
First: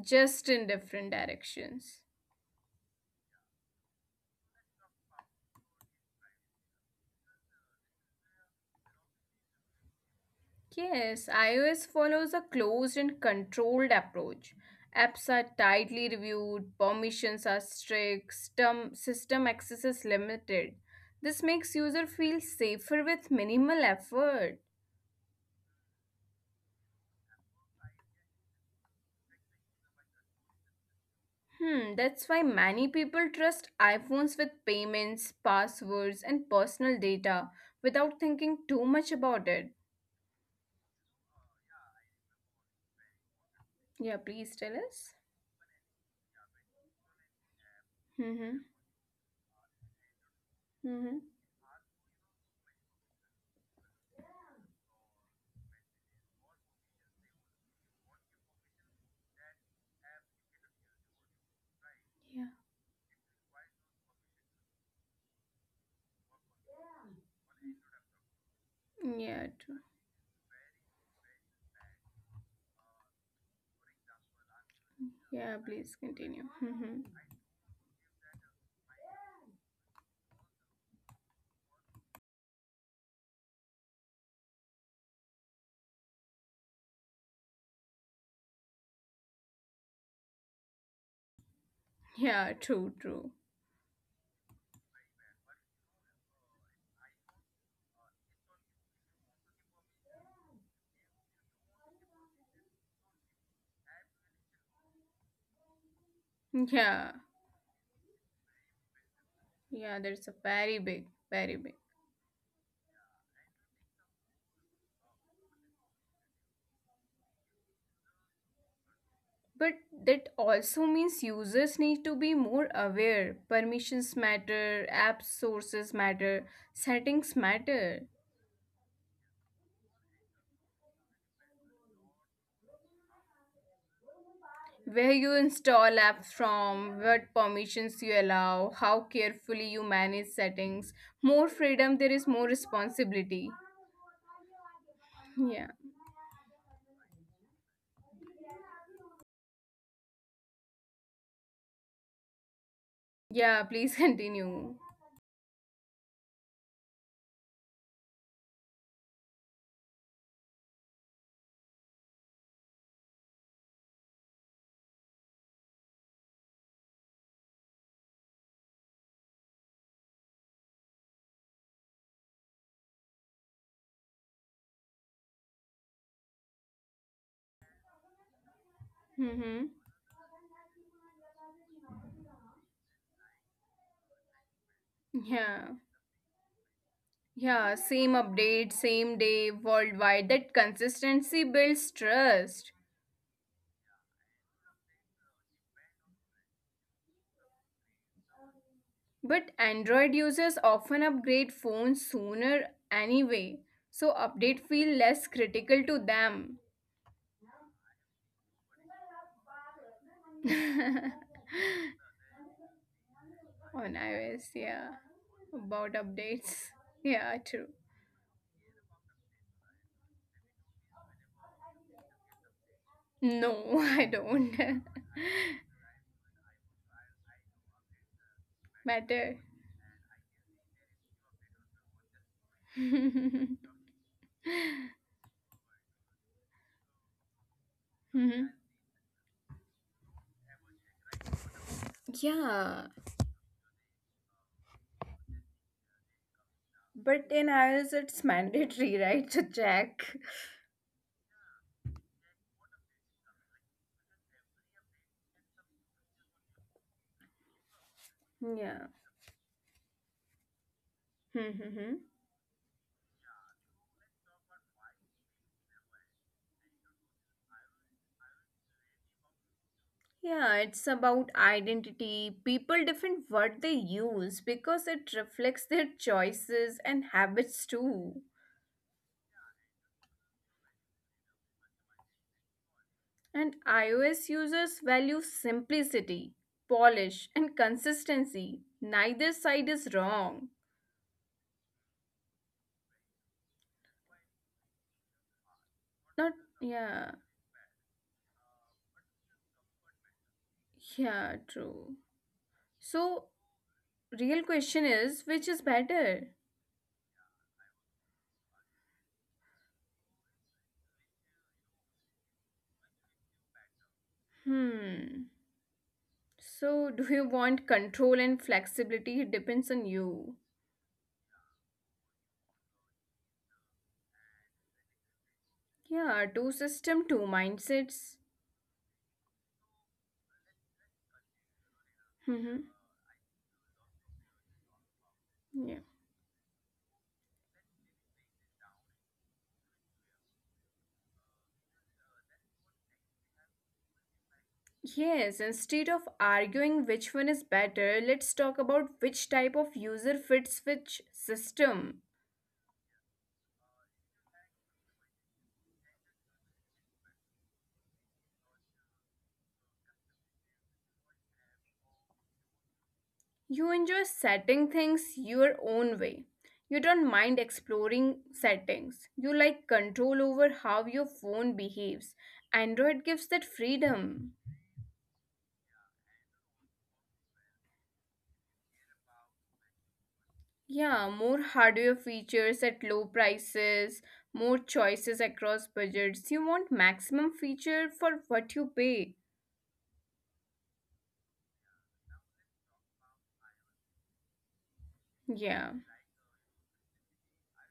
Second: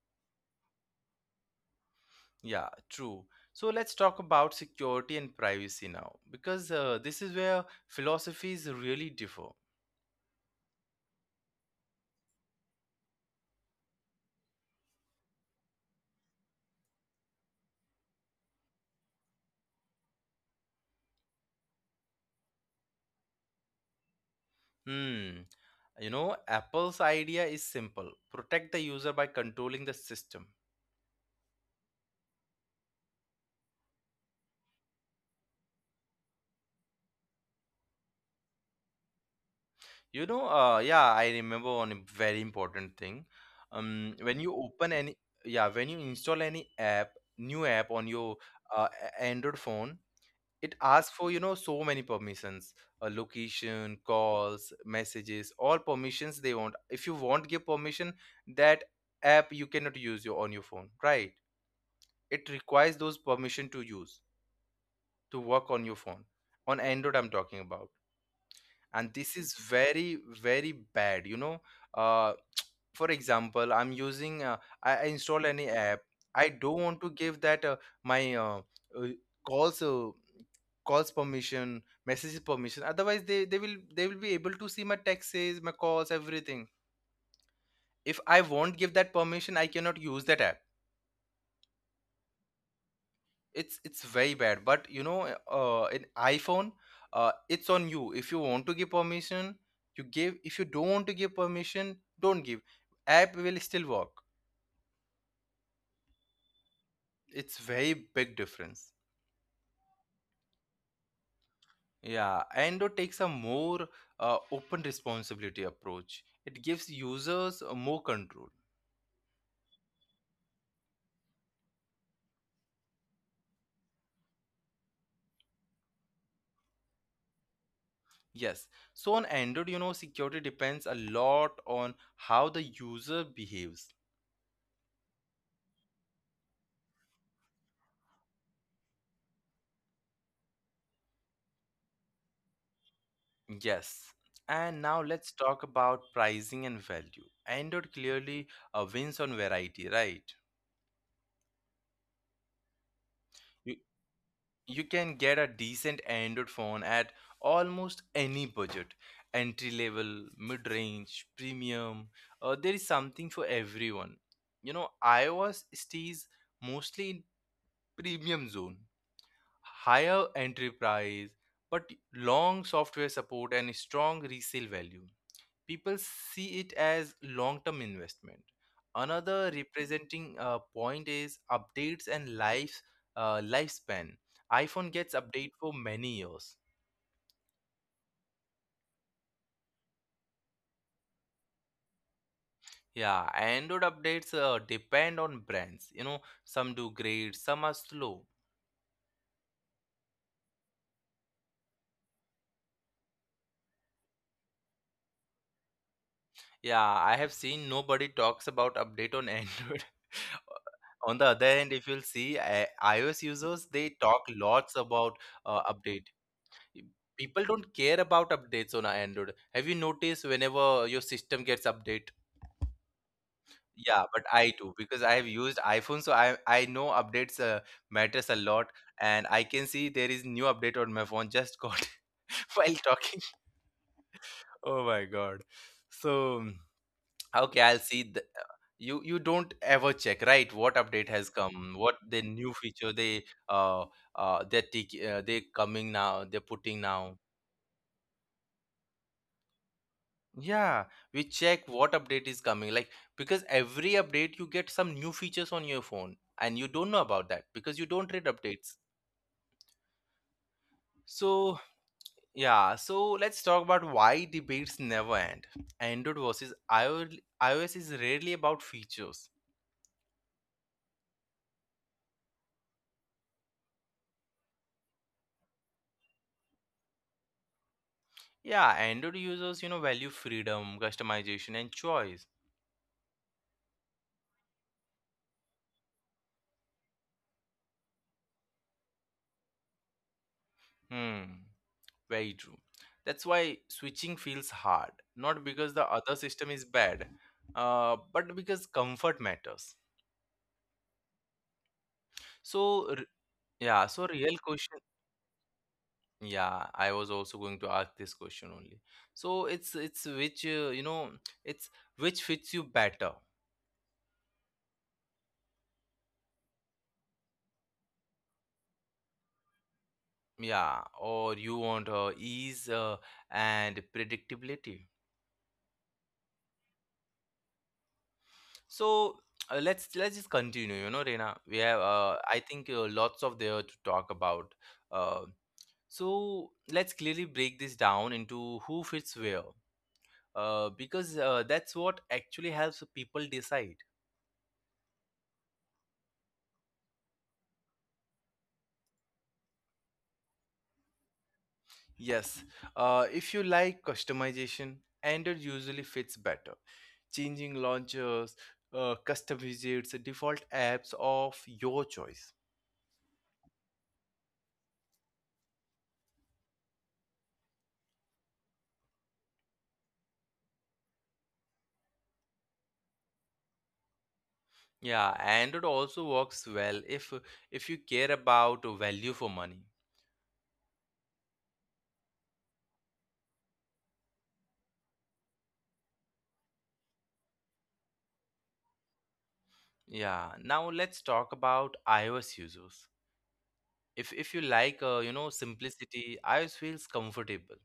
[SPEAKER 2] just in different directions.
[SPEAKER 1] Yeah, true. So let's talk about security and privacy now, because, this is where philosophies really differ.
[SPEAKER 2] Yes, iOS follows a closed and controlled approach. Apps are tightly reviewed, permissions are strict, system access is limited. This makes user feel safer with minimal effort.
[SPEAKER 1] Hmm. You know, Apple's idea is simple: protect the user by controlling the system.
[SPEAKER 2] Hmm, that's why many people trust iPhones with payments, passwords, and personal data without thinking too much about it.
[SPEAKER 1] You know, yeah, I remember one very important thing.
[SPEAKER 2] Yeah,
[SPEAKER 1] When
[SPEAKER 2] please
[SPEAKER 1] you
[SPEAKER 2] tell
[SPEAKER 1] open
[SPEAKER 2] us.
[SPEAKER 1] any, yeah, when you install any app, new app on your,
[SPEAKER 2] Mm-hmm.
[SPEAKER 1] Android phone, it
[SPEAKER 2] Mm-hmm.
[SPEAKER 1] asks for, so many permissions, location, calls, messages, all permissions they want. If you won't give permission, that app you cannot use your on your phone, right?
[SPEAKER 2] Yeah.
[SPEAKER 1] It requires those permission to work on your phone. On Android, I'm talking about. And
[SPEAKER 2] Yeah.
[SPEAKER 1] this is
[SPEAKER 2] True.
[SPEAKER 1] very, very bad, you know, uh, for example, I'm using, I
[SPEAKER 2] Yeah.
[SPEAKER 1] install any
[SPEAKER 2] Please
[SPEAKER 1] app.
[SPEAKER 2] continue.
[SPEAKER 1] I don't
[SPEAKER 2] Mm-hmm.
[SPEAKER 1] want to give that, my, uh, calls uh, calls permission, messages permission, otherwise they will be able to see my texts, my calls, everything. If I won't give that permission, I cannot use that app.
[SPEAKER 2] Yeah, true, true.
[SPEAKER 1] It's very bad, but, in iPhone, it's on you. If you want to give permission, you give. If you don't want to give permission, don't give. App will still work.
[SPEAKER 2] Yeah,
[SPEAKER 1] It's very big difference.
[SPEAKER 2] yeah, that's a very big, very big.
[SPEAKER 1] Yeah, ando takes a more, open responsibility approach. It gives users, more control.
[SPEAKER 2] But that also means users need to be more aware. Permissions matter, app sources matter, settings matter.
[SPEAKER 1] Yes, so on Android, security depends a lot on how the user behaves.
[SPEAKER 2] Where you install apps from, what permissions you allow, how carefully you manage settings. More freedom, there is more responsibility.
[SPEAKER 1] Yes. And now let's
[SPEAKER 2] Yeah.
[SPEAKER 1] talk about pricing and value. Android clearly, wins on variety, right?
[SPEAKER 2] Yeah,
[SPEAKER 1] You,
[SPEAKER 2] please continue.
[SPEAKER 1] you can get a decent Android phone at almost any budget: entry level, mid range, premium. There is something for everyone. You know, iOS stays mostly in premium zone, higher entry price, but long software support and strong resale value. People see it as long-term investment. Another
[SPEAKER 2] Mm-hmm.
[SPEAKER 1] representing, point is updates and lifespan. iPhone gets update
[SPEAKER 2] Yeah.
[SPEAKER 1] for many years.
[SPEAKER 2] Yeah, same update, same day, worldwide. That consistency builds trust.
[SPEAKER 1] Yeah, Android updates, depend on brands, some do great, some are slow.
[SPEAKER 2] But Android users often upgrade phones sooner anyway, so update feel less critical to them.
[SPEAKER 1] Yeah, I have seen nobody talks about update on Android on the other hand, if you'll see, iOS users,
[SPEAKER 2] On
[SPEAKER 1] they talk
[SPEAKER 2] iOS,
[SPEAKER 1] lots
[SPEAKER 2] yeah.
[SPEAKER 1] about,
[SPEAKER 2] About
[SPEAKER 1] update.
[SPEAKER 2] updates. Yeah,
[SPEAKER 1] People
[SPEAKER 2] true.
[SPEAKER 1] don't care about updates on Android. Have you noticed whenever your system gets update?
[SPEAKER 2] No, I
[SPEAKER 1] Yeah, but
[SPEAKER 2] don't.
[SPEAKER 1] I do, because I have used iPhone, so I know updates, matters a lot.
[SPEAKER 2] Matter.
[SPEAKER 1] And I can see there is new update on my phone, just got while talking. Oh my god. So, okay, I'll see
[SPEAKER 2] Mhm.
[SPEAKER 1] you don't ever check, right? What update has come, what the new
[SPEAKER 2] Yeah,
[SPEAKER 1] feature they're taking, they coming now, they're putting
[SPEAKER 2] but
[SPEAKER 1] now.
[SPEAKER 2] in iOS it's mandatory, right? To check.
[SPEAKER 1] Yeah, we check what update is coming. Like, because every update you get some new features on your phone and you don't know about that because you don't read
[SPEAKER 2] Yeah.
[SPEAKER 1] updates. So, yeah, so let's talk about why debates never end. Android versus iOS is rarely about features.
[SPEAKER 2] Yeah, it's about identity. People define what they use because it reflects their choices and habits too.
[SPEAKER 1] Yeah, Android users, value freedom, customization, and choice.
[SPEAKER 2] And iOS users value simplicity, polish, and consistency. Neither side is wrong.
[SPEAKER 1] Hmm, very true. That's why switching feels hard, not because the
[SPEAKER 2] Not,
[SPEAKER 1] other system is
[SPEAKER 2] yeah,
[SPEAKER 1] bad, but because comfort matters.
[SPEAKER 2] yeah, true.
[SPEAKER 1] So,
[SPEAKER 2] So,
[SPEAKER 1] yeah, so
[SPEAKER 2] real
[SPEAKER 1] real
[SPEAKER 2] question
[SPEAKER 1] question.
[SPEAKER 2] is which is better?
[SPEAKER 1] Yeah, I was also going to ask this question only. So it's which fits you better.
[SPEAKER 2] Hmm. So, do you want control and flexibility? It depends on you.
[SPEAKER 1] Yeah, or you want, ease, and predictability.
[SPEAKER 2] Yeah, two system, two mindsets.
[SPEAKER 1] So, let's just continue. You know, Reena, we have,
[SPEAKER 2] Mm-hmm.
[SPEAKER 1] I think, lots of there to talk about. Uh,
[SPEAKER 2] Yeah.
[SPEAKER 1] so let's clearly break this down into who fits where. Because, that's what actually helps people decide.
[SPEAKER 2] Yes, instead of arguing which one is better, let's talk about which type of user fits which system.
[SPEAKER 1] Yes, if you like customization, Android usually fits better. Changing launchers, custom widgets, default apps of your choice.
[SPEAKER 2] You enjoy setting things your own way. You don't mind exploring settings. You like control over how your phone behaves. Android gives that freedom.
[SPEAKER 1] Yeah, Android also works well if you care about value for money.
[SPEAKER 2] Yeah, more hardware features at low prices, more choices across budgets. You want maximum feature for what you pay.
[SPEAKER 1] Yeah, now let's talk about iOS users. If you like,
[SPEAKER 2] Yeah.
[SPEAKER 1] simplicity, iOS feels comfortable.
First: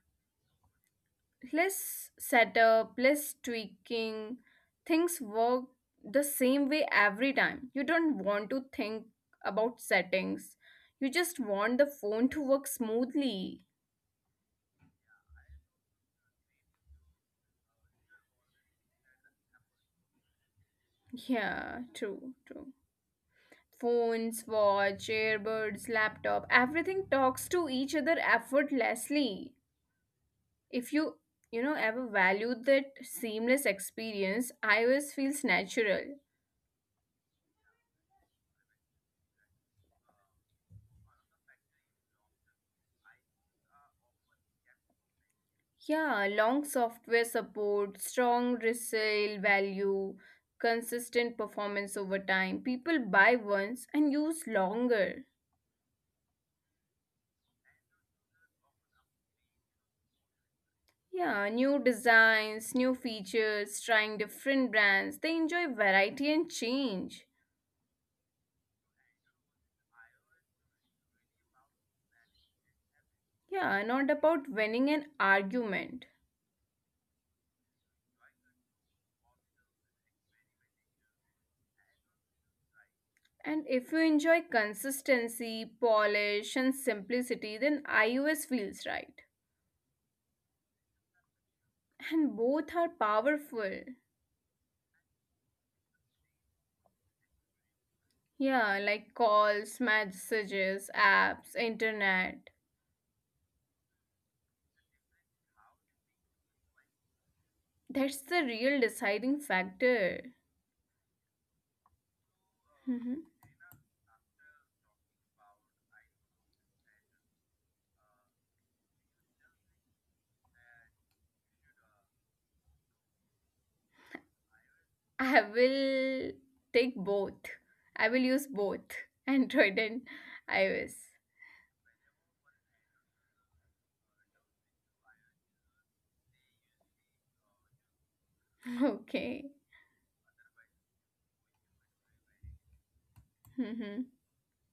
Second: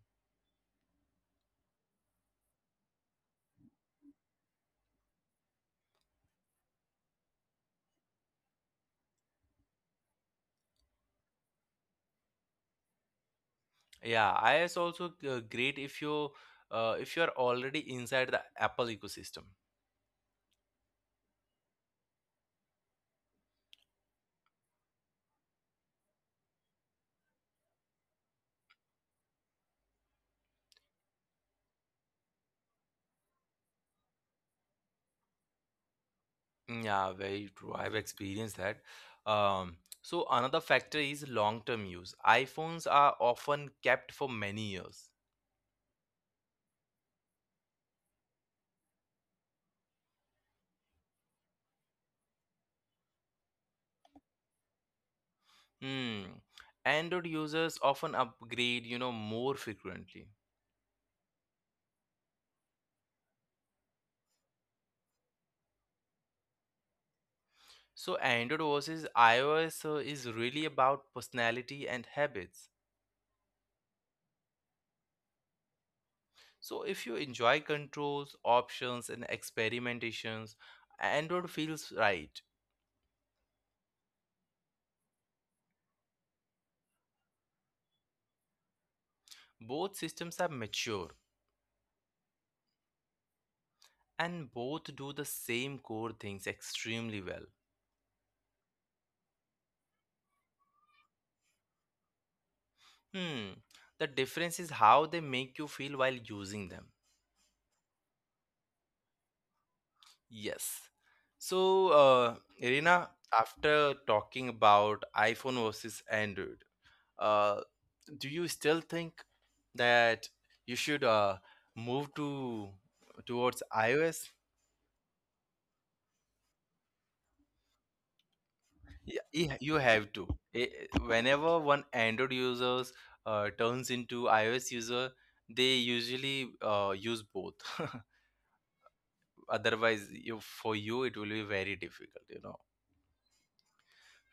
[SPEAKER 2] Less setup, less tweaking. Things work the same way every time. You don't want to think about settings. You just want the phone to work smoothly.
[SPEAKER 1] Yeah, iOS also, great if you, if you are already inside the Apple ecosystem.
[SPEAKER 2] Yeah, true, true. Phones, watch, earbuds, laptop, everything talks to each other effortlessly. If you, you know, ever valued that seamless experience, iOS feels natural.
[SPEAKER 1] Yeah, very true. I've experienced that. Um, so another factor is long-term use. iPhones are often kept for many years.
[SPEAKER 2] Yeah, long software support, strong resale value, consistent performance over time. People buy once and use longer.
[SPEAKER 1] Hmm. Android users often upgrade, more frequently.
[SPEAKER 2] Yeah, new designs, new features, trying different brands. They enjoy variety and change.
[SPEAKER 1] So Android versus iOS, is really about personality and habits.
[SPEAKER 2] Yeah, not about winning an argument.
[SPEAKER 1] So if you enjoy controls, options, and experimentations, Android feels right.
[SPEAKER 2] And if you enjoy consistency, polish, and simplicity, then iOS feels right.
[SPEAKER 1] Both systems are mature
[SPEAKER 2] And both are powerful.
[SPEAKER 1] and both do the same core things extremely well.
[SPEAKER 2] Yeah, like calls, messages, apps, internet.
[SPEAKER 1] Hmm. The difference is how they make you feel while using them.
[SPEAKER 2] That's the real deciding factor.
[SPEAKER 1] Yes. So,
[SPEAKER 2] Mhm.
[SPEAKER 1] Irina, after talking about iPhone versus Android, uh, do you still think that you should, move to towards iOS?
[SPEAKER 2] I will take both. I will use both
[SPEAKER 1] Yeah,
[SPEAKER 2] Android
[SPEAKER 1] yeah,
[SPEAKER 2] and
[SPEAKER 1] you have to.
[SPEAKER 2] iOS.
[SPEAKER 1] I- Whenever one Android users, turns into iOS user, they usually, use both.
[SPEAKER 2] Okay.
[SPEAKER 1] Otherwise, you for you it will be very difficult.
[SPEAKER 2] Mhm.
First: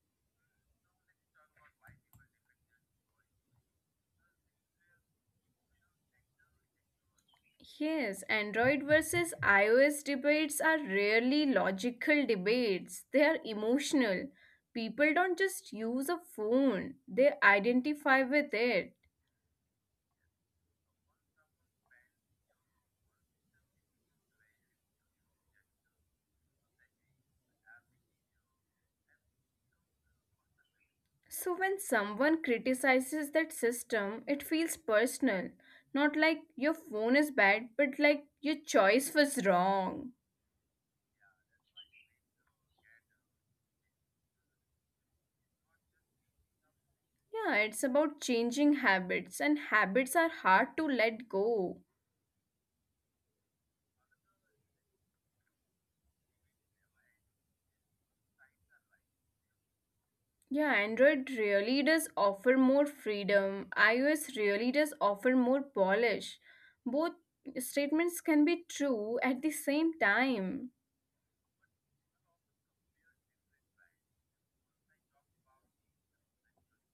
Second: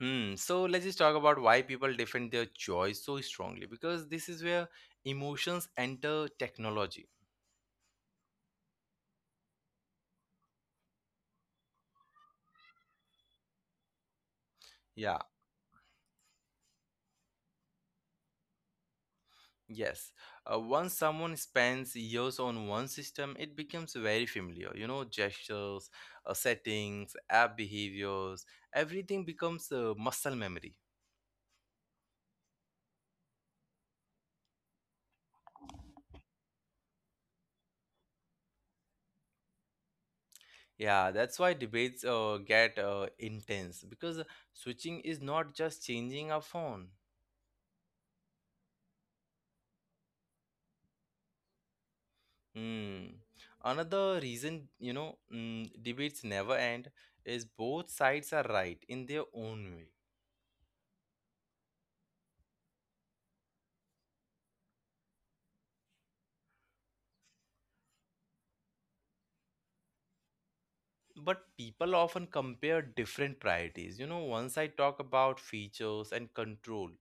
[SPEAKER 1] Hmm. So let's just talk about why people defend their choice so strongly, because this is where emotions enter technology.
[SPEAKER 2] Yes, Android versus iOS debates are rarely logical debates, they are emotional. People
[SPEAKER 1] Yeah.
[SPEAKER 2] don't just use a phone, they identify with it.
[SPEAKER 1] Yes, once someone spends years on one system, it becomes very familiar. Gestures, settings, app behaviors, everything becomes, muscle memory.
[SPEAKER 2] So, when someone criticizes that system, it feels personal. Not like your phone is bad, but like your choice was wrong.
[SPEAKER 1] Yeah, that's why debates, get, intense, because switching is not just changing a phone.
[SPEAKER 2] Yeah, it's about changing habits, and habits are hard to let go.
[SPEAKER 1] Hmm. Another reason, debates never end is both sides are right in their own way.
[SPEAKER 2] Yeah, Android really does offer more freedom, iOS really does offer more polish. Both statements can be true at the same time.
[SPEAKER 1] But people often compare different priorities. You know, one side talk about features and control.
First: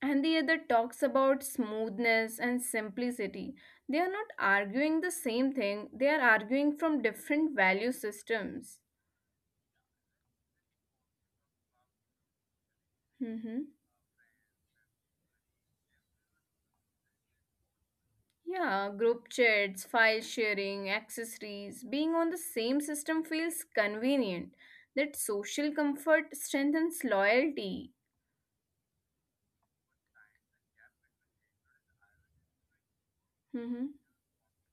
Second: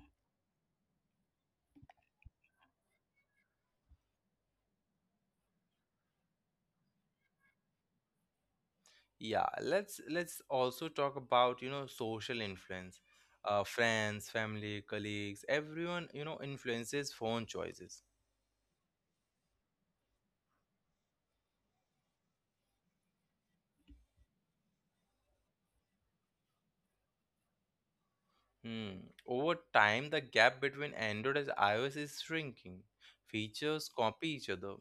[SPEAKER 2] And the other talks about smoothness and simplicity. They are not arguing the same thing, they are arguing from different value systems.
[SPEAKER 1] Yeah, let's also talk about, social influence.
[SPEAKER 2] Hmm.
[SPEAKER 1] Friends, family, colleagues, everyone, influences phone choices.
[SPEAKER 2] Yeah, group chats, file sharing, accessories, being on the same system feels convenient. That social comfort strengthens loyalty.
[SPEAKER 1] Hmm. Over time, the gap between Android and iOS is shrinking. Features
[SPEAKER 2] Hmm.
[SPEAKER 1] copy each other.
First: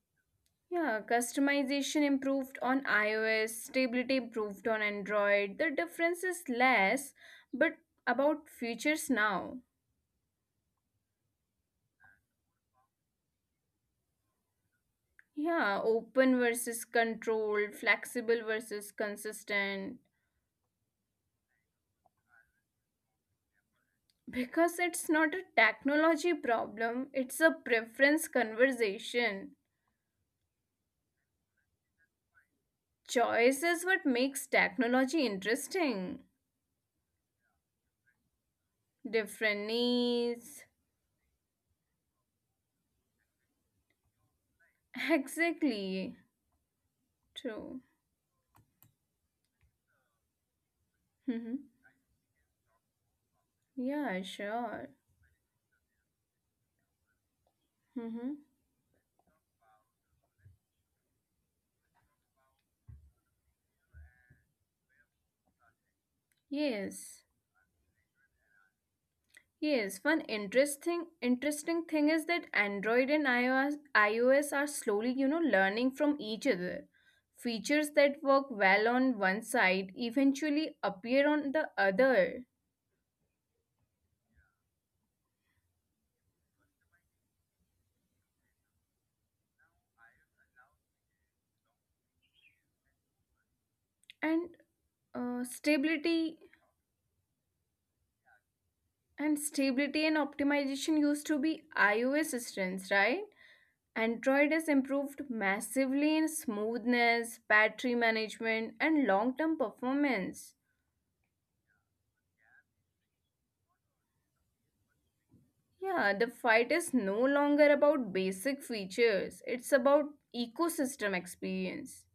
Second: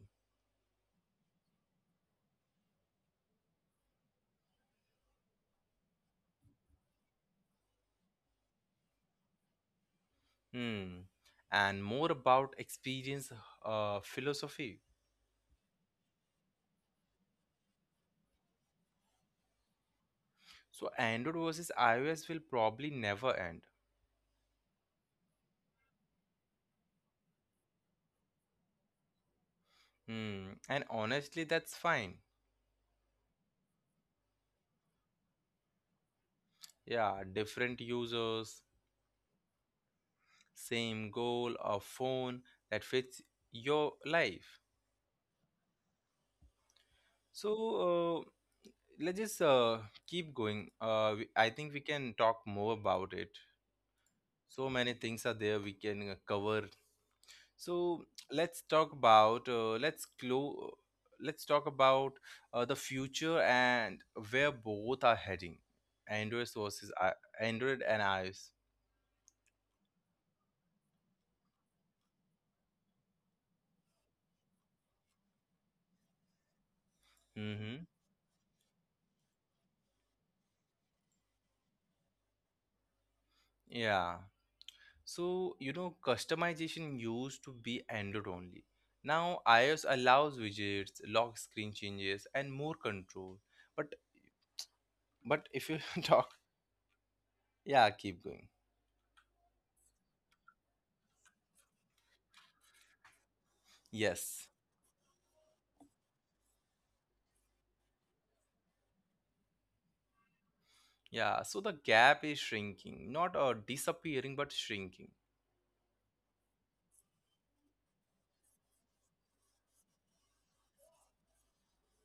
[SPEAKER 2] Yeah, customization improved on iOS, stability improved on Android. The difference is less, but about features now.
[SPEAKER 1] Hmm. And more about experience, philosophy.
[SPEAKER 2] Yeah, open versus controlled, flexible versus consistent.
[SPEAKER 1] So Android versus iOS will probably never end.
[SPEAKER 2] Because it's not a technology problem, it's a preference conversation.
[SPEAKER 1] Hmm. And honestly, that's fine.
[SPEAKER 2] Choice is what makes technology interesting.
[SPEAKER 1] Yeah, different users,
[SPEAKER 2] Different needs.
[SPEAKER 1] same goal, a phone that fits your life.
[SPEAKER 2] Exactly. True.
[SPEAKER 1] So, uh, let's just keep going. I
[SPEAKER 2] Mm-hmm.
[SPEAKER 1] think we can talk more about it.
[SPEAKER 2] Yeah,
[SPEAKER 1] So
[SPEAKER 2] sure.
[SPEAKER 1] many things are there we can cover. So,
[SPEAKER 2] Mm-hmm.
[SPEAKER 1] let's talk about uh, let's clo- let's talk about the future and where both are heading. Android versus I-
[SPEAKER 2] Yes.
[SPEAKER 1] Android and iOS.
[SPEAKER 2] Yes, one interesting thing is that Android and iOS are slowly, you know, learning from each other. Features
[SPEAKER 1] Mm-hmm.
[SPEAKER 2] that work well on one side eventually appear on the other.
[SPEAKER 1] Yeah. So, customization used to be Android only. Now iOS allows widgets, lock screen changes, and more control. But
[SPEAKER 2] And
[SPEAKER 1] but
[SPEAKER 2] uh,
[SPEAKER 1] if you talk,
[SPEAKER 2] stability
[SPEAKER 1] yeah, keep going.
[SPEAKER 2] stability and optimization used to be iOS strengths, right?
[SPEAKER 1] Yes.
[SPEAKER 2] Android has improved massively in smoothness, battery management, and long-term performance.
[SPEAKER 1] Yeah. So the gap is shrinking, not disappearing, but shrinking.
[SPEAKER 2] Yeah, the fight is no longer about basic features, it's about ecosystem experience.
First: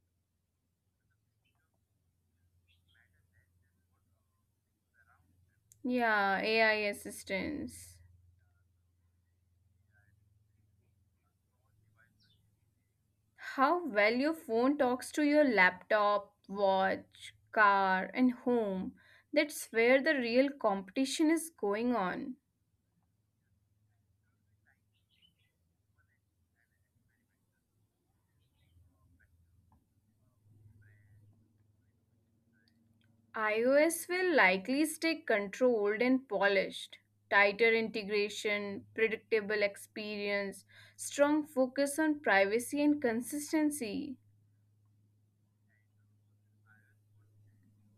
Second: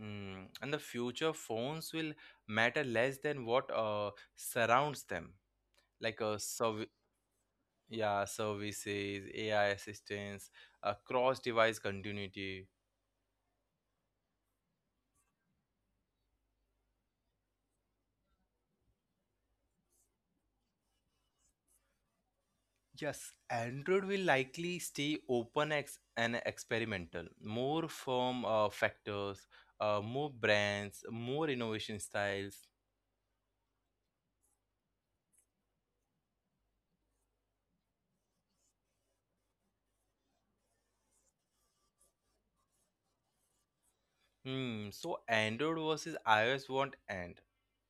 [SPEAKER 1] And the future phones will matter less than what surrounds them, like
[SPEAKER 2] Yeah, AI assistance.
[SPEAKER 1] yeah, services, AI assistance, cross-device continuity.
[SPEAKER 2] How well your phone talks to your laptop, watch, car, and home. That's where the real competition is going on.
[SPEAKER 1] Yes, Android will likely stay open and experimental. More firm factors, more brands, more innovation styles.
[SPEAKER 2] iOS will likely stay controlled and polished. Tighter integration, predictable experience, strong focus on privacy and consistency.
[SPEAKER 1] Hmm. So Android versus iOS won't end.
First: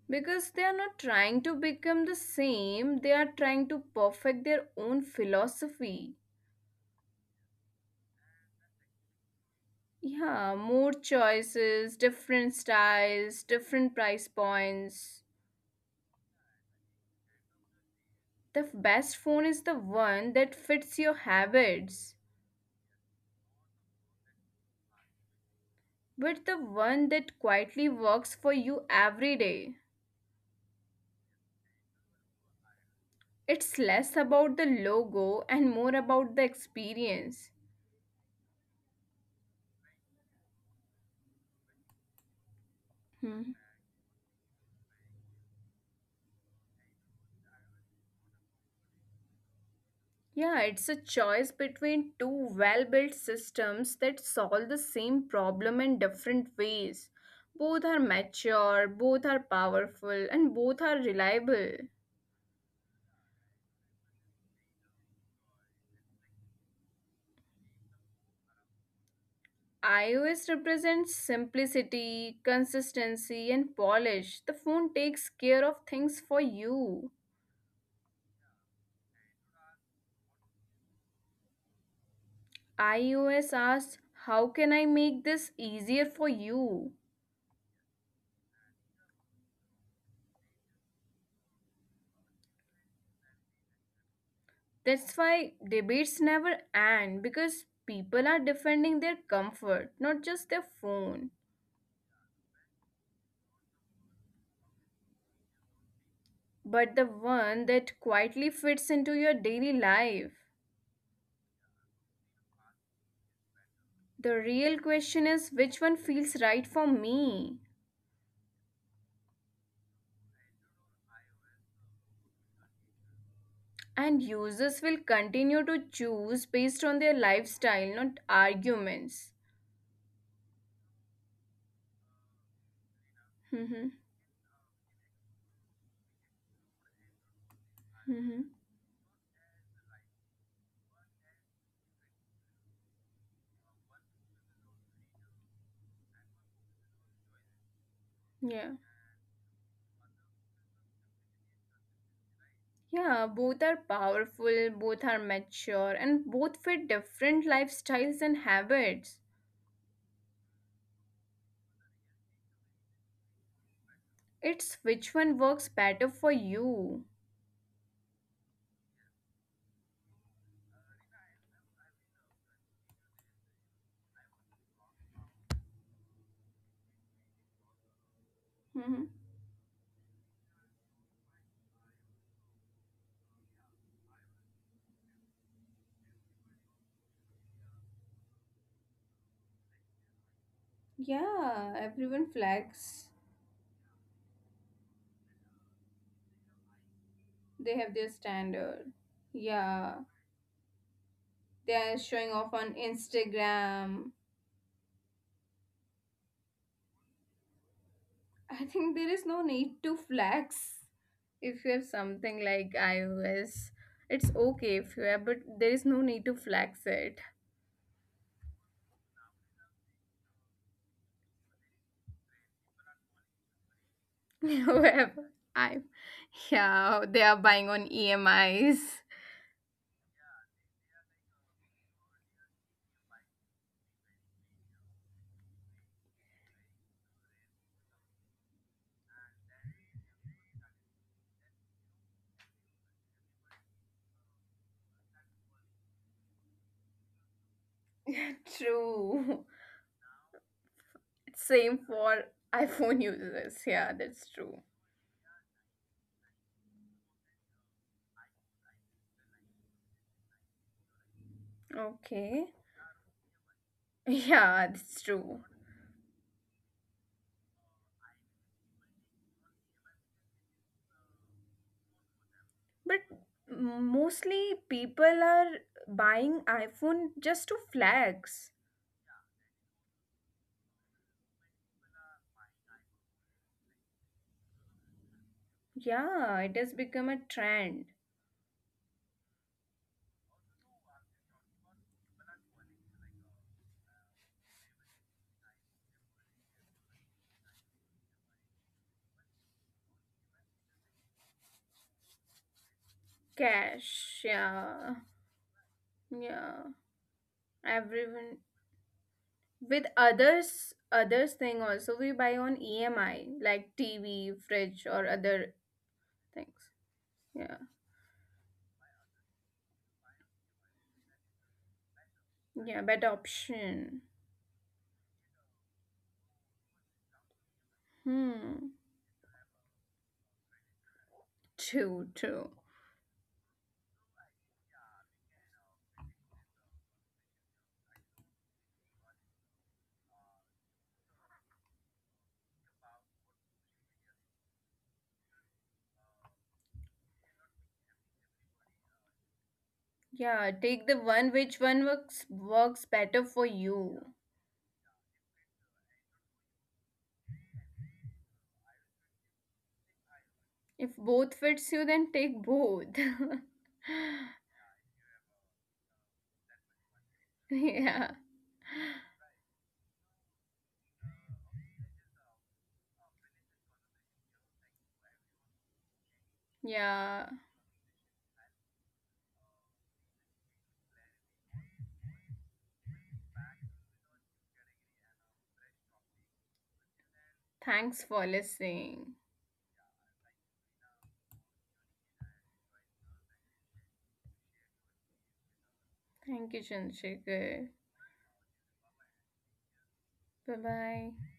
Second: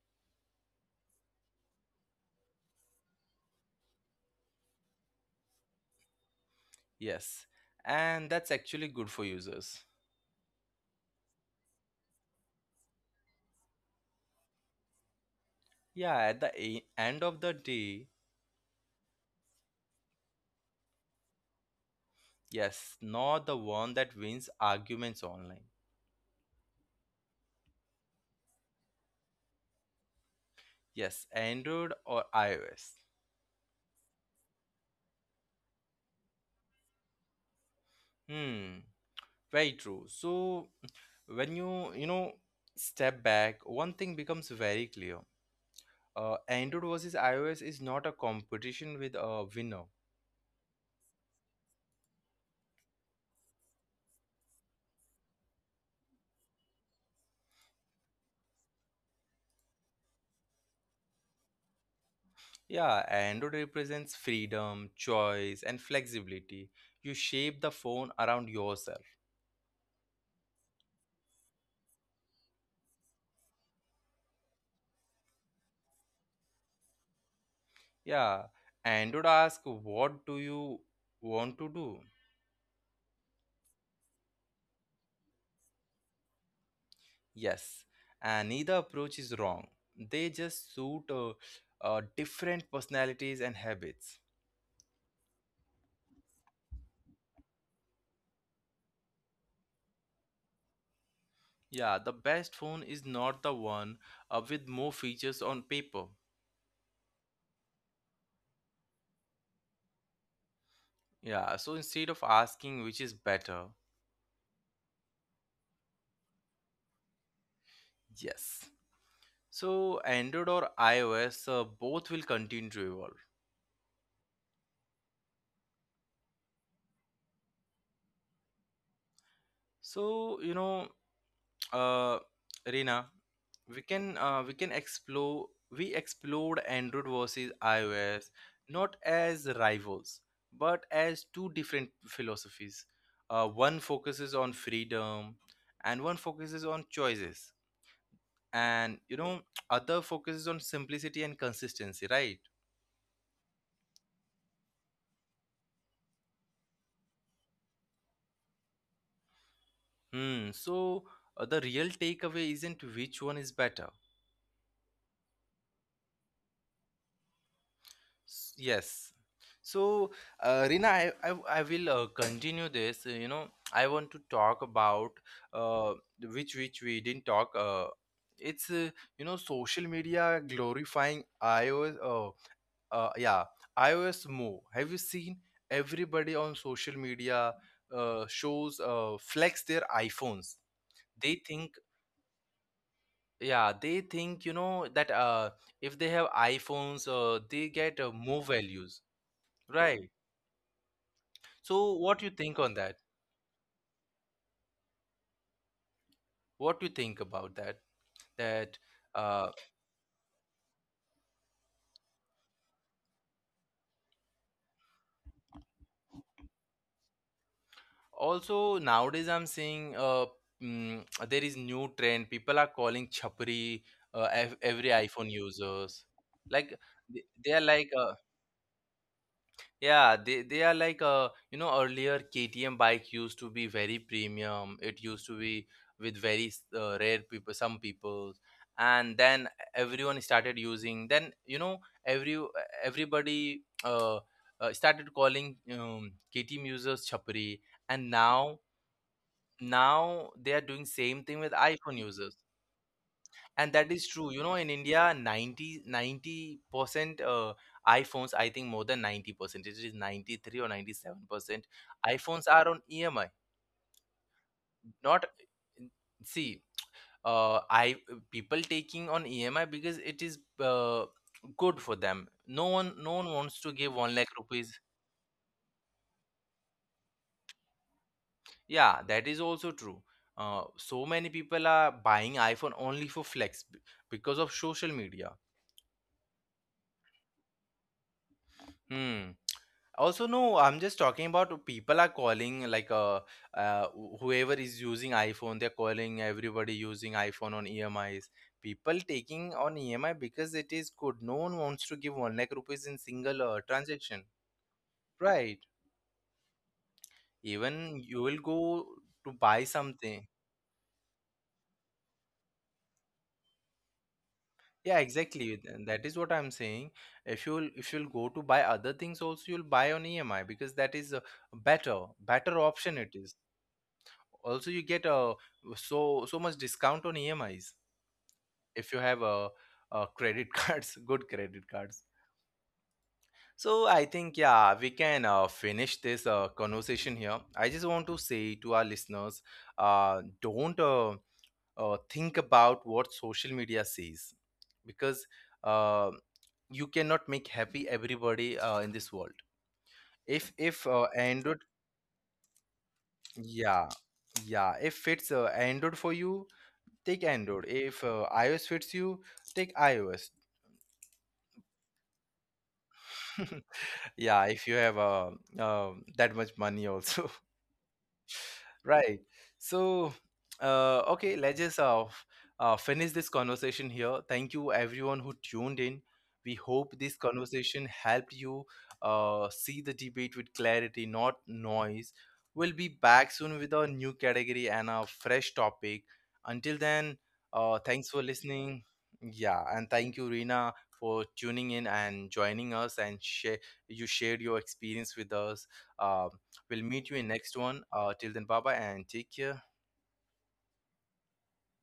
[SPEAKER 2] Because they are not trying to become the same, they are trying to perfect their own philosophy.
[SPEAKER 1] Yes, and that's actually good for users.
[SPEAKER 2] Yeah, more choices, different styles, different price points.
[SPEAKER 1] Yeah, at the end of the day,
[SPEAKER 2] The best phone is the one that fits your habits,
[SPEAKER 1] yes, not the one that wins arguments online.
[SPEAKER 2] but the one that quietly works for you every day.
[SPEAKER 1] Yes, Android or iOS.
[SPEAKER 2] It's less about the logo and more about the experience.
[SPEAKER 1] Hmm, very true. So when you know step back, one thing becomes very clear. Android versus iOS is not a competition with a winner.
[SPEAKER 2] Yeah, it's a choice between two well built systems that solve the same problem in different ways. Both are mature, both are powerful, and both are reliable.
[SPEAKER 1] Yeah, Android represents freedom, choice, and flexibility. You shape the phone around yourself.
[SPEAKER 2] iOS represents simplicity, consistency, and polish. The phone takes care of things for you.
[SPEAKER 1] Yeah, Android asks, "What do you want to do?"
[SPEAKER 2] iOS asks, how can I make this easier for you?
[SPEAKER 1] Yes, and neither approach is wrong. They just suit different personalities and habits.
[SPEAKER 2] That's why debates never end because people are defending their comfort, not just their phone,
[SPEAKER 1] Yeah, the best phone is not the one with more features on paper.
[SPEAKER 2] but the one that quietly fits into your daily life.
[SPEAKER 1] Yeah, so instead of asking which is better,
[SPEAKER 2] The real question is which one feels right for me?
[SPEAKER 1] yes. So Android or iOS, both will continue to evolve.
[SPEAKER 2] And users will continue to choose based on their lifestyle, not arguments.
[SPEAKER 1] So, uh Rina,
[SPEAKER 2] Hmm.
[SPEAKER 1] we explored Android versus iOS
[SPEAKER 2] Hmm.
[SPEAKER 1] not as rivals, but as two different philosophies. One focuses on freedom, and one focuses on choices,
[SPEAKER 2] Yeah.
[SPEAKER 1] and other focuses on simplicity and consistency, right?
[SPEAKER 2] Yeah, both are powerful, both are mature, and both fit different lifestyles and habits.
[SPEAKER 1] Hmm. So the real takeaway isn't which one is better.
[SPEAKER 2] It's which one works better for you.
[SPEAKER 1] Yes. So, Rina, I will continue this. You know, I want to talk about uh, which we didn't talk. It's
[SPEAKER 2] Hmm.
[SPEAKER 1] social media glorifying iOS. Yeah, iOS more. Have you seen everybody on social media shows flex their iPhones? They think
[SPEAKER 2] Yeah, everyone flags.
[SPEAKER 1] yeah, they think that if they have iPhones, they
[SPEAKER 2] They have
[SPEAKER 1] get
[SPEAKER 2] their
[SPEAKER 1] more
[SPEAKER 2] standard.
[SPEAKER 1] values,
[SPEAKER 2] Yeah,
[SPEAKER 1] right?
[SPEAKER 2] they
[SPEAKER 1] So,
[SPEAKER 2] are
[SPEAKER 1] what
[SPEAKER 2] showing
[SPEAKER 1] you
[SPEAKER 2] off
[SPEAKER 1] think on
[SPEAKER 2] on
[SPEAKER 1] that?
[SPEAKER 2] Instagram.
[SPEAKER 1] What you think about that? That
[SPEAKER 2] I think there
[SPEAKER 1] uh,
[SPEAKER 2] is no need to flex. If you have something like iOS, it's okay if you have, but there is no need to flex it.
[SPEAKER 1] Also, nowadays I'm seeing mm, there is new trend. People are calling chapri every iPhone
[SPEAKER 2] However,
[SPEAKER 1] users.
[SPEAKER 2] I,
[SPEAKER 1] Like
[SPEAKER 2] yeah,
[SPEAKER 1] they
[SPEAKER 2] they
[SPEAKER 1] are
[SPEAKER 2] are
[SPEAKER 1] like
[SPEAKER 2] buying on EMIs.
[SPEAKER 1] Yeah, they are like earlier, KTM bike used to be very premium. It used to be with very rare people, some people, and then everyone started using. Then every uh, everybody started calling KTM users chapri, and now
[SPEAKER 2] True.
[SPEAKER 1] now they are doing same thing with
[SPEAKER 2] Same
[SPEAKER 1] iPhone
[SPEAKER 2] for
[SPEAKER 1] users.
[SPEAKER 2] iPhone users.
[SPEAKER 1] And that
[SPEAKER 2] Yeah,
[SPEAKER 1] is
[SPEAKER 2] that's
[SPEAKER 1] true,
[SPEAKER 2] true.
[SPEAKER 1] in india, 90 90 percent iphones, I think more than 90%, it is 93 or 97% iphones
[SPEAKER 2] Okay.
[SPEAKER 1] are on emi,
[SPEAKER 2] Yeah, that's
[SPEAKER 1] not,
[SPEAKER 2] true.
[SPEAKER 1] see, I, people taking on EMI because it is good for them. No one,
[SPEAKER 2] But
[SPEAKER 1] no one wants to give one lakh
[SPEAKER 2] mostly
[SPEAKER 1] rupees.
[SPEAKER 2] people are buying iPhone just to flex.
[SPEAKER 1] Yeah, that is also true. So many people are buying iPhone only for flex because of social media.
[SPEAKER 2] Yeah, it has become a trend.
[SPEAKER 1] Hmm. Also, no, I'm just talking about people are calling like whoever is using iPhone, they're calling everybody using iPhone on EMIs. People taking on EMI because it is good. No one wants to give one lakh rupees in single
[SPEAKER 2] Cash,
[SPEAKER 1] transaction,
[SPEAKER 2] yeah.
[SPEAKER 1] right?
[SPEAKER 2] Yeah.
[SPEAKER 1] Even you will
[SPEAKER 2] Everyone
[SPEAKER 1] go to buy
[SPEAKER 2] with
[SPEAKER 1] something.
[SPEAKER 2] others thing also we buy on EMI like TV,
[SPEAKER 1] Yeah,
[SPEAKER 2] fridge or
[SPEAKER 1] exactly. Th-
[SPEAKER 2] other
[SPEAKER 1] That is what I'm
[SPEAKER 2] things.
[SPEAKER 1] saying. If you'll
[SPEAKER 2] Yeah.
[SPEAKER 1] if you'll go to buy other things also, you'll buy on EMI because that is a better better option. It
[SPEAKER 2] Yeah,
[SPEAKER 1] is.
[SPEAKER 2] better option.
[SPEAKER 1] Also, you get a so much discount on emis if you
[SPEAKER 2] Hmm.
[SPEAKER 1] have a credit cards, good credit cards.
[SPEAKER 2] True, true.
[SPEAKER 1] So I think, yeah, we can finish this conversation here. I just want to say to our listeners, don't think about what social media says, because uh, you cannot make happy everybody in this world. If
[SPEAKER 2] Yeah, take the
[SPEAKER 1] android,
[SPEAKER 2] one which one works better for
[SPEAKER 1] yeah,
[SPEAKER 2] you.
[SPEAKER 1] yeah, if it's android for you, take Android. If iOS fits you, take iOS.
[SPEAKER 2] If both fits you, then take both.
[SPEAKER 1] yeah, if you have uh, that much money also.
[SPEAKER 2] Yeah,
[SPEAKER 1] Right. So, okay, let's just finish this conversation here. Thank you, everyone who tuned in. We hope this
[SPEAKER 2] yeah.
[SPEAKER 1] conversation helped you see the debate with clarity, not noise. We'll be back soon with a new category and a fresh topic. Until then, thanks for
[SPEAKER 2] Thanks for
[SPEAKER 1] listening.
[SPEAKER 2] listening.
[SPEAKER 1] Yeah, and thank you, Rina, for tuning in and joining us and share. You shared your experience with us. Uh, We'll
[SPEAKER 2] Thank you,
[SPEAKER 1] meet you in next one.
[SPEAKER 2] Chandrasekhar.
[SPEAKER 1] Till then, bye bye and take care.
[SPEAKER 2] Bye bye.